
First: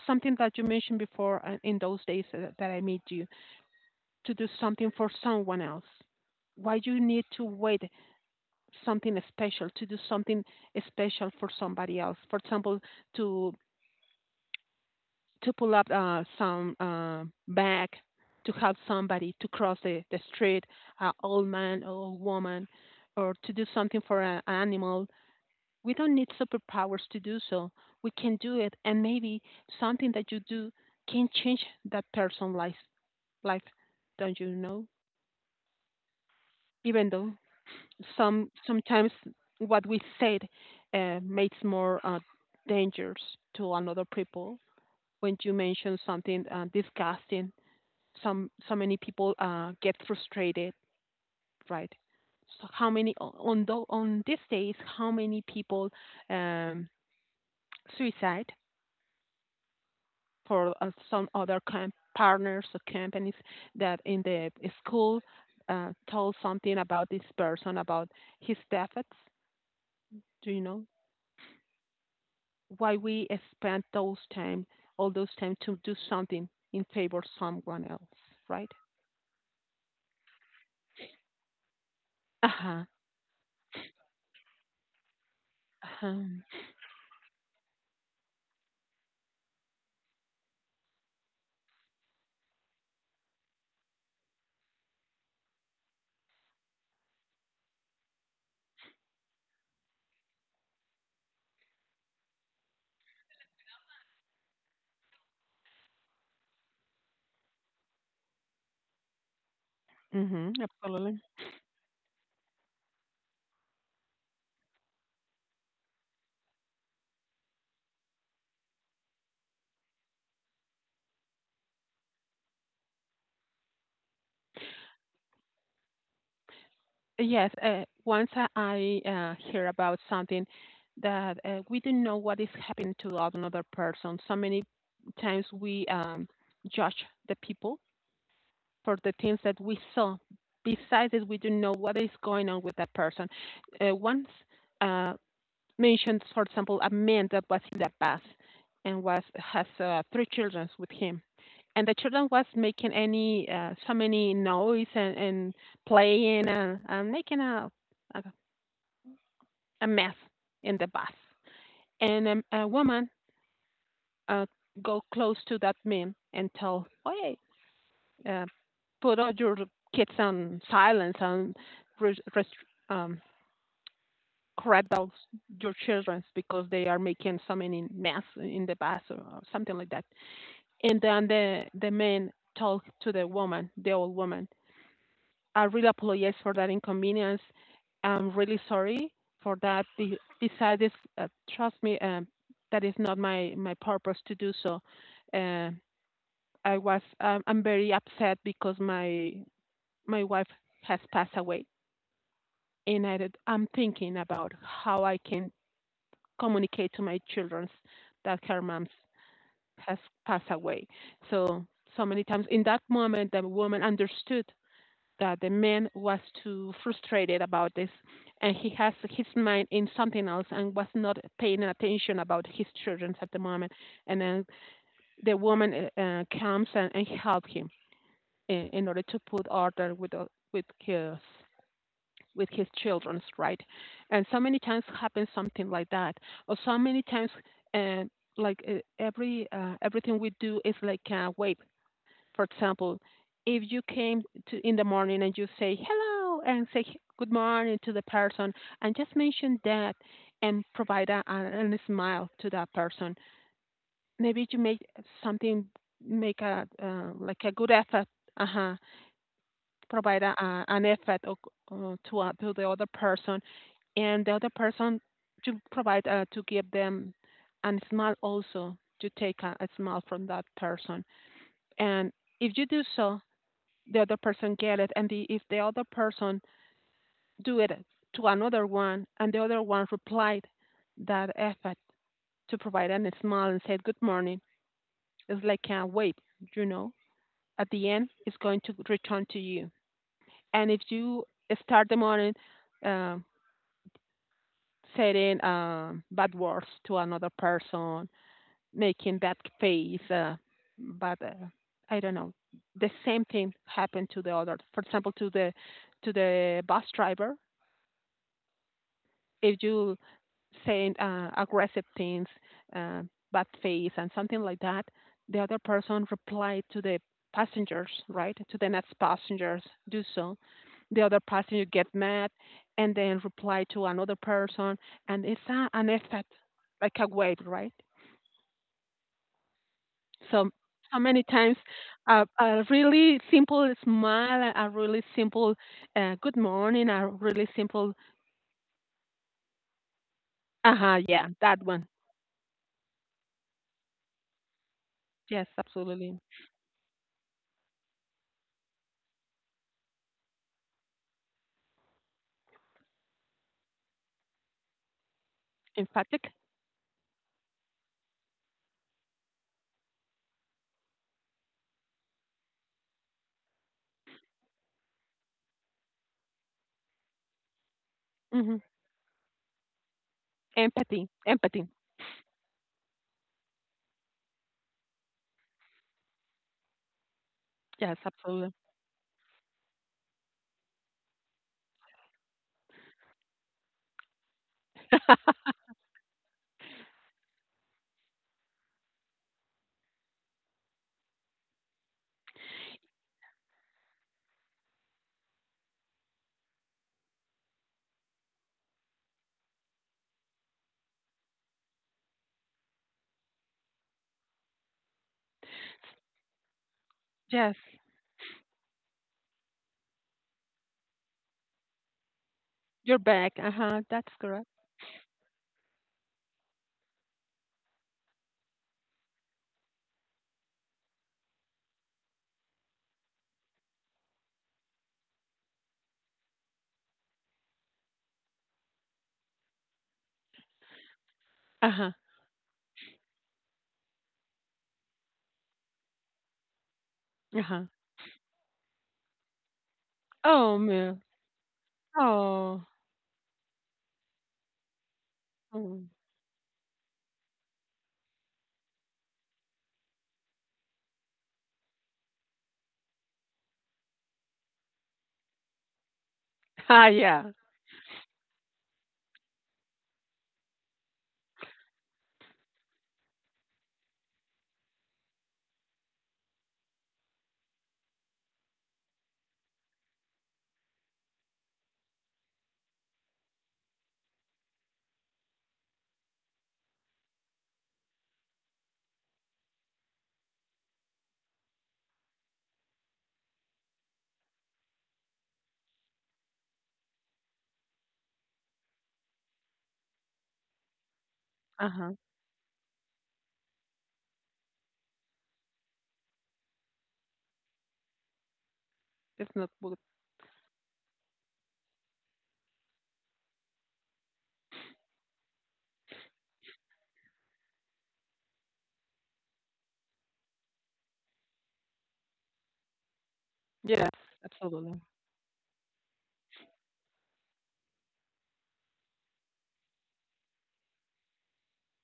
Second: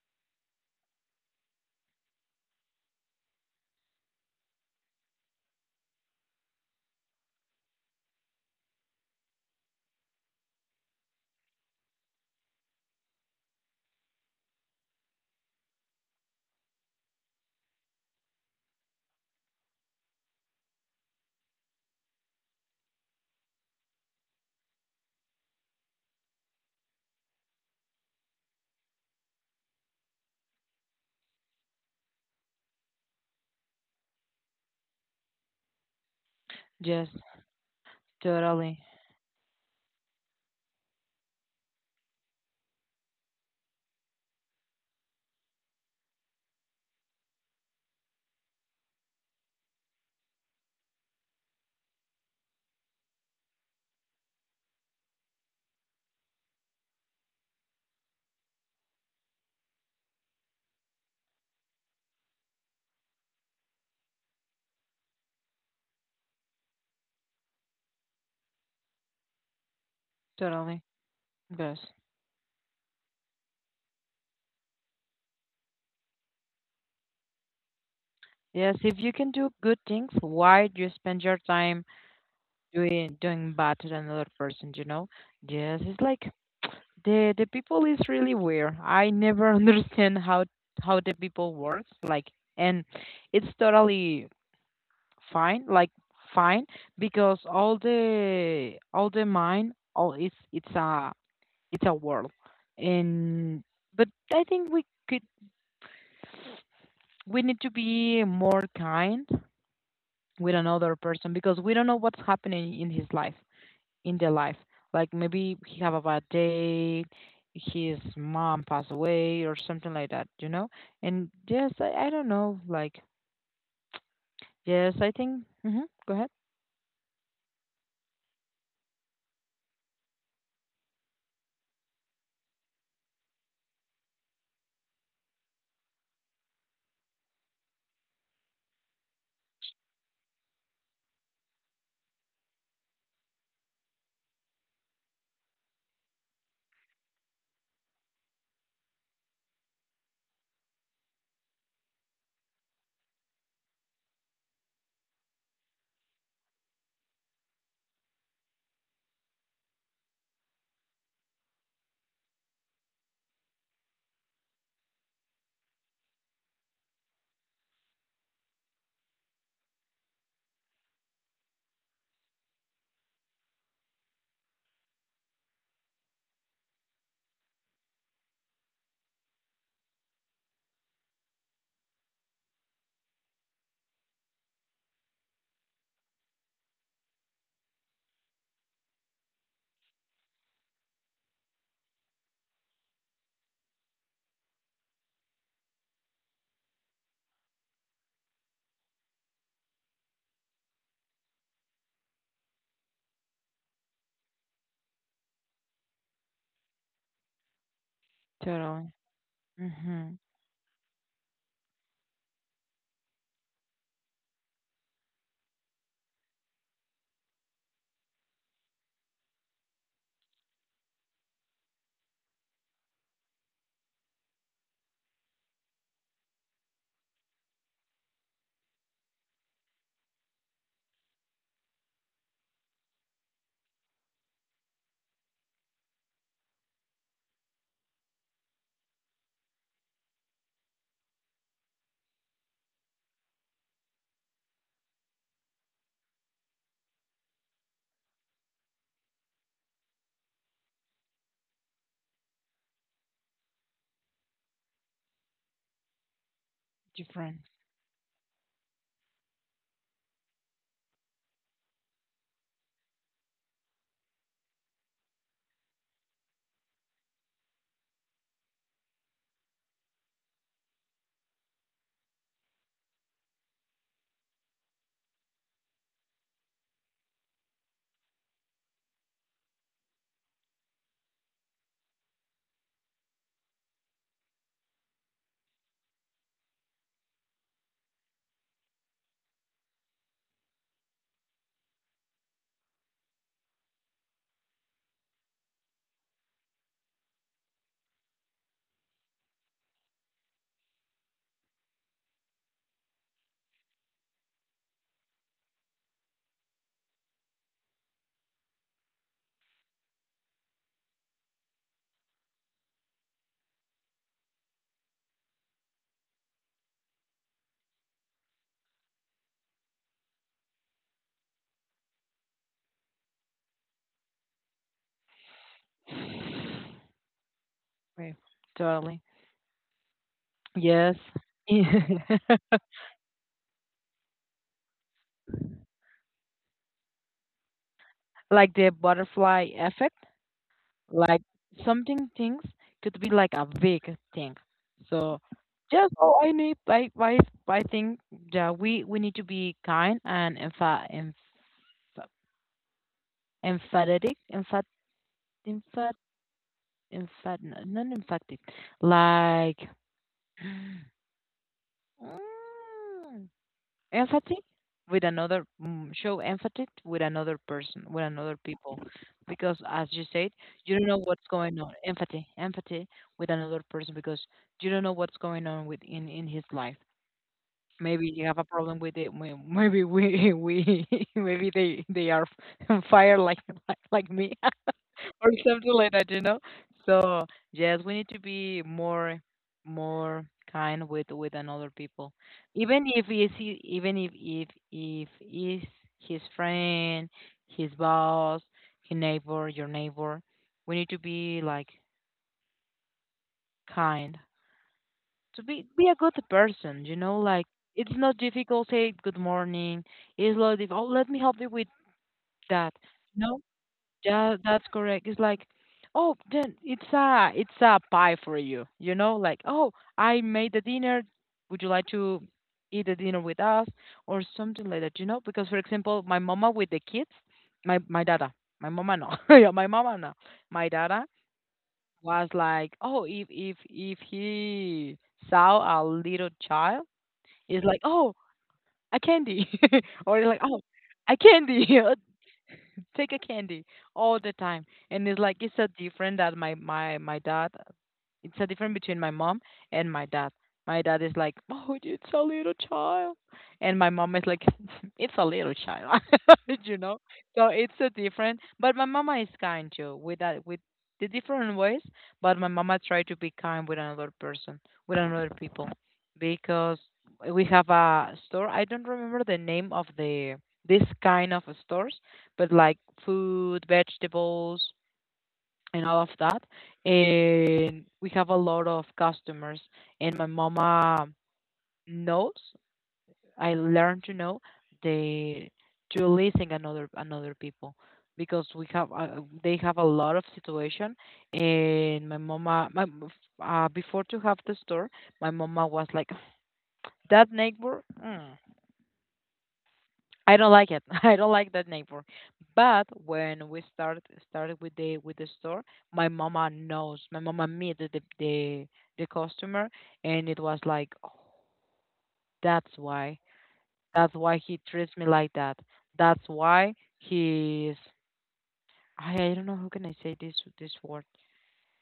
Speaker 1: Something that you mentioned before uh, in those days uh, that I met you, to do something for someone else. Why you need to wait something special to do something special for somebody else? For example, to to pull up uh, some uh, bag, to help somebody to cross the, the street, an uh, old man or old woman, or to do something for an animal. We don't need superpowers to do so. We can do it, and maybe something that you do can change that person's life. Life, don't you know?
Speaker 2: yes,
Speaker 1: Even though some
Speaker 2: totally,
Speaker 1: sometimes what we said uh, makes more uh, dangers to another people. When you mention something uh, disgusting, some so many people uh, get frustrated, right? So how many on tho- on these days? How many people um, suicide? For uh, some other com- partners or companies that in the school uh, told something about this person, about his efforts. Do you
Speaker 2: totally,
Speaker 1: know
Speaker 2: yes.
Speaker 1: why we spend those time, all those time to do something in favor of someone else, right?
Speaker 2: Yes, if you can do good things, why do you spend your time
Speaker 1: Uh huh.
Speaker 2: doing doing bad to another person, you know? Yes, it's like
Speaker 1: Uh-huh.
Speaker 2: the the people is really weird. I never understand how how the people works, like, and it's totally fine, like fine, because all the, all the mind, all it's, it's a it's a world. And but I think we could, we need to be more kind with
Speaker 1: Mm-hmm.
Speaker 2: another
Speaker 1: Absolutely.
Speaker 2: person because we don't know what's happening in his life, in their life, like maybe he have a bad day, his mom passed away or something like that, you know. And yes, i, I don't know, like yes, I think. Hmm. Go ahead.
Speaker 1: Yes, uh, once I I, uh, hear about something that uh, we don't know what is happening to another person, so many times we um, judge the people for the things that we saw. Besides it, we don't know what is going on with that person. Uh, once uh, mentioned, for example, a man that was in the past and was has uh, three children with him, and the children was making any uh, so many noise and, and playing and, and making a, a a mess in the bus. And um, a woman uh, go close to that man and tell, "Hey, uh, put all your kids on silence and rest- um, correct those, your children because they are making so many mess in the bus," or, or something like that. And then the, the man talked to the woman, the old woman. "I really apologize for that inconvenience. I'm really sorry for that. Be- Besides, uh, trust me, um, that is not my, my purpose to do so. Uh, I was um, I'm very upset because my my wife has passed away, and I, I'm thinking about how I can communicate to my children that her mom
Speaker 2: Totally.
Speaker 1: has
Speaker 2: Hmm.
Speaker 1: passed away." So so many times in that moment the woman understood that the man was too frustrated about this, and he has his mind in something else and was not paying attention about his children at the moment. And then the woman uh, uh, comes and, and help him in, in order to put order with, uh, with his with his children, right? And so many times happens something like that, or so many times, uh, like uh, every uh, everything we do is like a wave. For example, if you came to in the morning and you say hello and say good morning to the person and just mention that and provide a, a, a smile to that person, maybe you make something make a uh, like
Speaker 2: Different.
Speaker 1: a good effort. Uh-huh. Provide a, a, an effort of, uh, to uh, to the other person, and the other person to provide uh, to give them a smile also to take a, a smile from that person. And if you do so, the other person get it, and the, if the other person do it to another one, and the other one replied that effort to provide a smile and said good morning, it's like a wave, you know. At the end, it's going to return to you and if you start the morning um, saying um, bad words to another person, making that face, uh, but uh, I don't know, the same thing happened to the other. For example, to the to the bus driver, if you saying uh, aggressive things, uh, bad face, and something like that, the other person replied to the passengers, right, to the next passengers, do so. The other passenger get mad and then reply to another person, and it's a, an effect, like a wave, right?
Speaker 2: Right. Totally,
Speaker 1: So,
Speaker 2: yes.
Speaker 1: so many times, uh, a really simple smile, a really simple uh, good morning, a really simple,
Speaker 2: Like the butterfly effect.
Speaker 1: uh huh,
Speaker 2: Like
Speaker 1: yeah, that one.
Speaker 2: something, things could be like a big thing. So
Speaker 1: Yes,
Speaker 2: just,
Speaker 1: absolutely.
Speaker 2: oh, I need, I I I think that we we need to be kind and empha emph emphatic emphat emphat
Speaker 1: Emphatic.
Speaker 2: emphat no, not emphatic like. Mm, empathy with another, mm, show empathy with another person, with another
Speaker 1: Mm-hmm.
Speaker 2: people, because as you said, you don't know
Speaker 1: Empathy,
Speaker 2: what's going
Speaker 1: empathy.
Speaker 2: on. Empathy empathy with another person because you don't know what's going on with in in his life.
Speaker 1: Yes,
Speaker 2: Maybe you have a
Speaker 1: absolutely.
Speaker 2: problem with it, may- maybe we we maybe they they are on fire like like, like me or something like that, you know. So yes, we need to be more, more kind with with another people, even if is he, even if if if is his friend, his boss, his neighbor, your neighbor. We need to be like kind, to be be a good person, you know. Like
Speaker 1: Yes,
Speaker 2: it's not difficult. Say good morning. It's not difficult. Oh, let me help you with that.
Speaker 1: you're back.
Speaker 2: No.
Speaker 1: Uh huh. That's
Speaker 2: Yeah,
Speaker 1: correct.
Speaker 2: that's correct. It's like, oh, then it's a it's a pie for you. You know, like, oh, I made the dinner. Would you like to eat the dinner with us or something like that? You know, because for example, my mama with the kids, my my dada, my mama no, yeah, my mama no, my dada
Speaker 1: Uh huh.
Speaker 2: was like, oh, if if if he saw a little child,
Speaker 1: Uh huh.
Speaker 2: it's like, oh, a candy, or like,
Speaker 1: Oh
Speaker 2: oh,
Speaker 1: man.
Speaker 2: a candy.
Speaker 1: Oh.
Speaker 2: Take a candy all the time. And it's like it's a
Speaker 1: Oh.
Speaker 2: different that my my my dad. It's a difference between my mom and my dad. My dad is like, oh, it's a little child, and my mom is like, it's a little child, you
Speaker 1: Ah
Speaker 2: know.
Speaker 1: yeah.
Speaker 2: So it's a different. But my mama is kind too with that, with the different ways. But my mama try to be kind with another person, with another people, because we have a store. I don't remember the name of the this kind of stores, but like food, vegetables, and all of that. And we have a lot of customers, and my mama knows. I learned to know the, to listen another, another people, because we have, uh, they have a lot of situation,
Speaker 1: Uh huh.
Speaker 2: and my mama my uh, before to have the store, my mama was like, that neighbor, mm,
Speaker 1: It's not good.
Speaker 2: I don't like it. I don't like that neighbor. But when we started started with the with the store, my mama knows. My mama meet the the the, the customer, and it was like, oh, that's why.
Speaker 1: Yes,
Speaker 2: That's why he
Speaker 1: absolutely.
Speaker 2: treats me like that. That's why he's. I I don't know how can I say this this word.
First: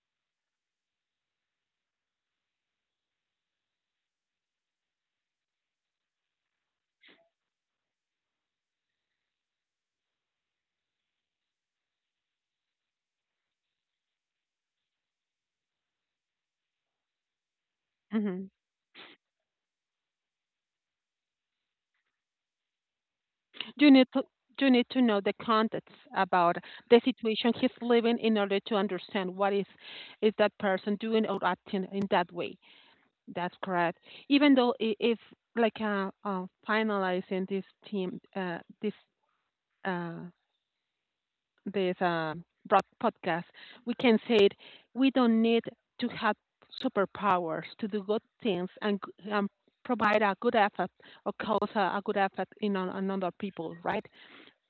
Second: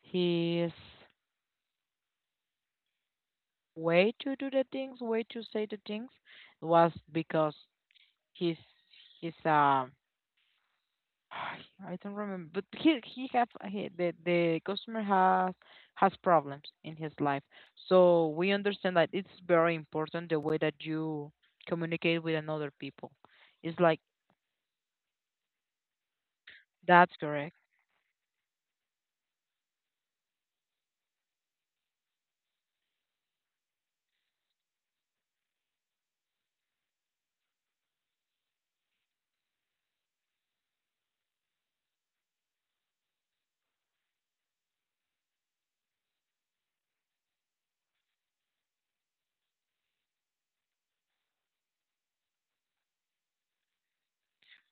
Speaker 2: His way to do the things, way to say the things, was because he's he's, um, I don't remember, but he he have he, the the customer has has problems in his life. So we
Speaker 1: Hmm.
Speaker 2: understand that it's very important the way that you communicate with another people. It's
Speaker 1: You
Speaker 2: like
Speaker 1: need to you need to know the context about the
Speaker 2: that's
Speaker 1: situation
Speaker 2: correct.
Speaker 1: he's living in order to understand what is is that person doing or acting in that way. That's correct. Even though i- if like uh, uh finalizing this team uh this uh, this uh, broad podcast, we can say it, we don't need to have superpowers to do good things and, g- and provide a good effort or cause a, a good effort in on, on other people, right?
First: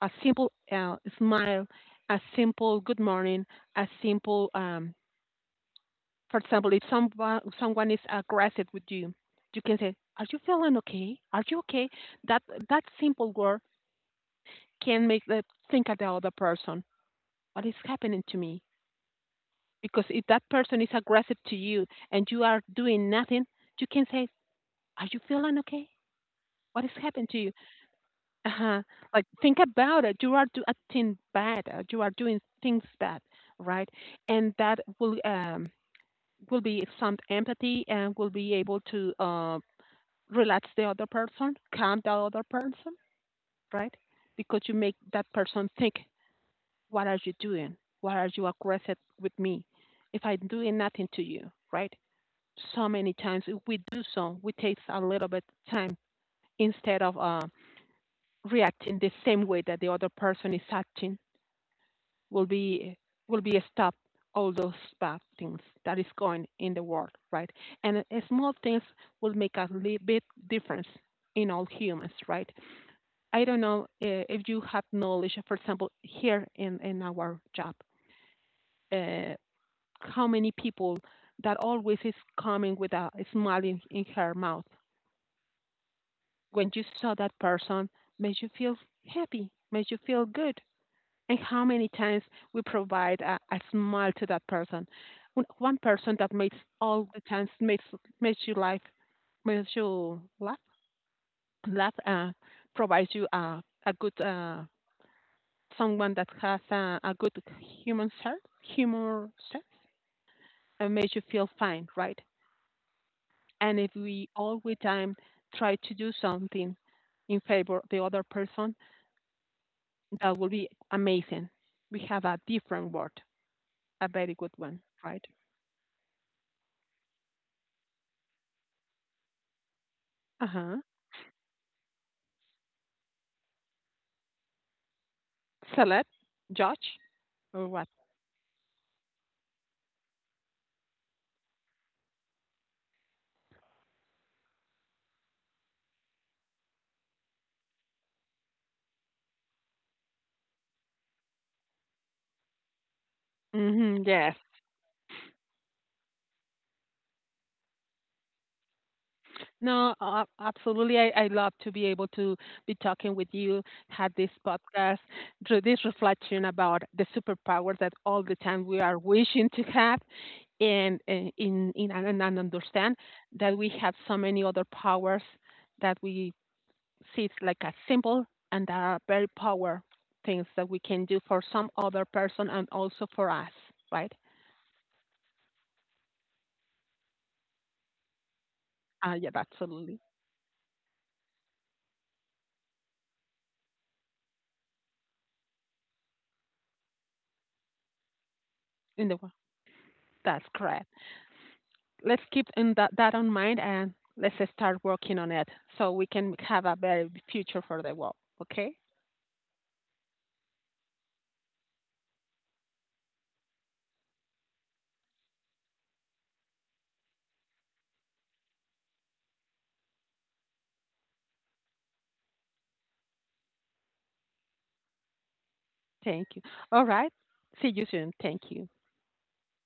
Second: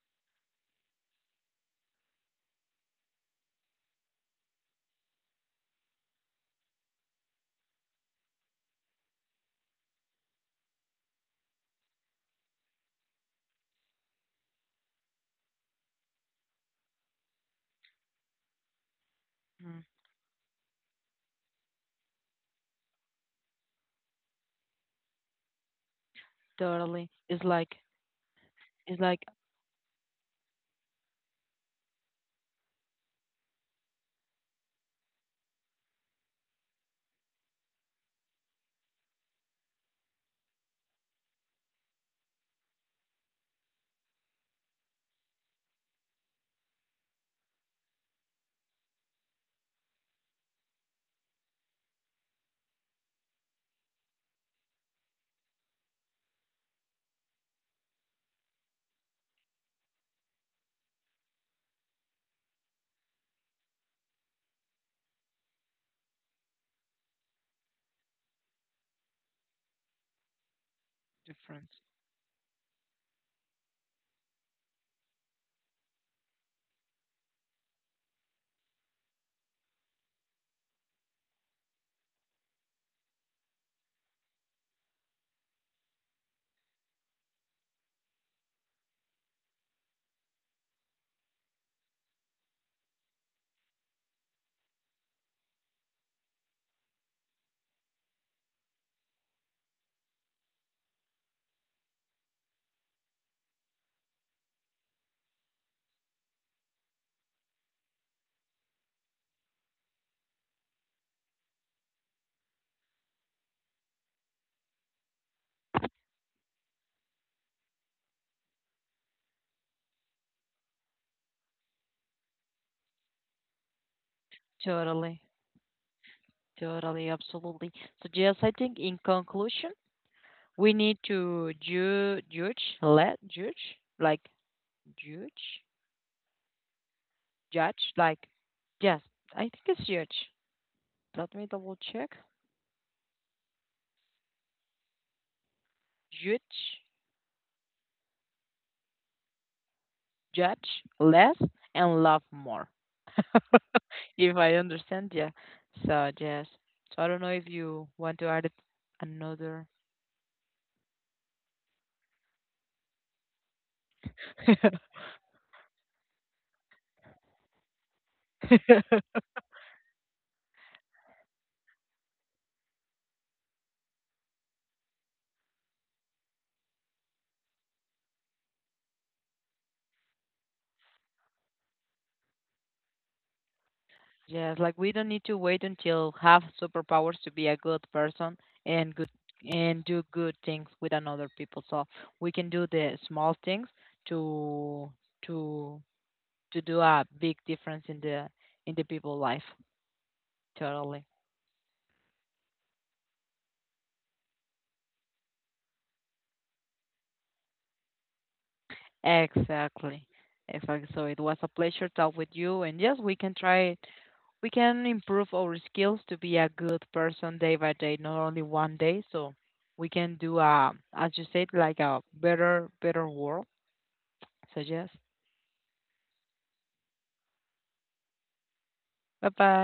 Speaker 1: A simple uh, smile, a simple good morning, a simple, um, for example, if someone, someone is aggressive with you, you can say, are you feeling okay? Are you okay? That that simple word can make the think of the other person what is happening to me.
Speaker 2: Mm,
Speaker 1: Because if that person is aggressive to you and you are doing nothing, you can say, are you feeling okay? What has
Speaker 2: totally.
Speaker 1: happened to
Speaker 2: It's
Speaker 1: you?
Speaker 2: like,
Speaker 1: Uh huh.
Speaker 2: it's like
Speaker 1: Like, think about it. You are do- acting bad. uh, You are doing things bad, right? And that will um, will be some empathy and will be able to uh, relax the other person, calm the other person, right? Because you make that person think, what are you doing? Why are you aggressive with me? If I'm doing nothing to you, right? So many times if we do so, we take a little bit of time instead of uh, reacting the same way that the other person is acting. Will be will be a stop all those bad things that is going in the world, right? And uh, small things will make a little bit difference in all
Speaker 2: difference.
Speaker 1: humans, right? I don't know uh, if you have knowledge, for example, here in, in our job, uh, how many people that always is coming with a smile in, in her mouth when you saw that person made you feel happy, made you feel good. And how many times we provide a, a smile to that person. One one person that makes all the times makes makes you laugh, makes you laugh, laugh, uh, provides you a a good uh, someone that has a, a good human sense, humor sense, and makes you feel fine, right? And if we all the time try to do something in favor of the other person, that would be amazing. We have a different word, a very good one,
Speaker 2: Totally,
Speaker 1: right?
Speaker 2: totally, absolutely. So yes, I think in conclusion,
Speaker 1: Uh
Speaker 2: we
Speaker 1: huh.
Speaker 2: need to ju judge, let judge, like judge,
Speaker 1: Select, judge, or what?
Speaker 2: judge, like yes. I think it's judge. Let me double check. Judge, Judge less and love more.
Speaker 1: Hmm,
Speaker 2: If
Speaker 1: yes.
Speaker 2: I understand, yeah. So yes. So I don't know if you want to add it, another.
Speaker 1: No, uh, absolutely. I, I love to be able to be talking with you, had this podcast, through this reflection about the superpower that all the time we are wishing to have, and uh, in in and, and understand that we have so many other powers that we see it's like a symbol and a very power things that we can do for some other person and also for us, right?
Speaker 2: Yes, like we don't need to wait until have superpowers to be a good person and good,
Speaker 1: Uh, yeah,
Speaker 2: and
Speaker 1: absolutely.
Speaker 2: do good things with another people. So we can do the small things to to to do a big difference in the, in the
Speaker 1: In the
Speaker 2: people
Speaker 1: wo-
Speaker 2: life.
Speaker 1: that's correct.
Speaker 2: Totally.
Speaker 1: Let's keep in that that in mind and let's start working on it so we can have a better future for the world. Okay?
Speaker 2: Exactly. Exactly. So it was a pleasure talk with you, and yes, we can try it. We can improve our skills to be a good person day by day, not only one day. So we can do a, as you said, like a better, better world. So yes.
Speaker 1: Thank you. All right. See you soon. Thank you.
Speaker 2: Bye bye.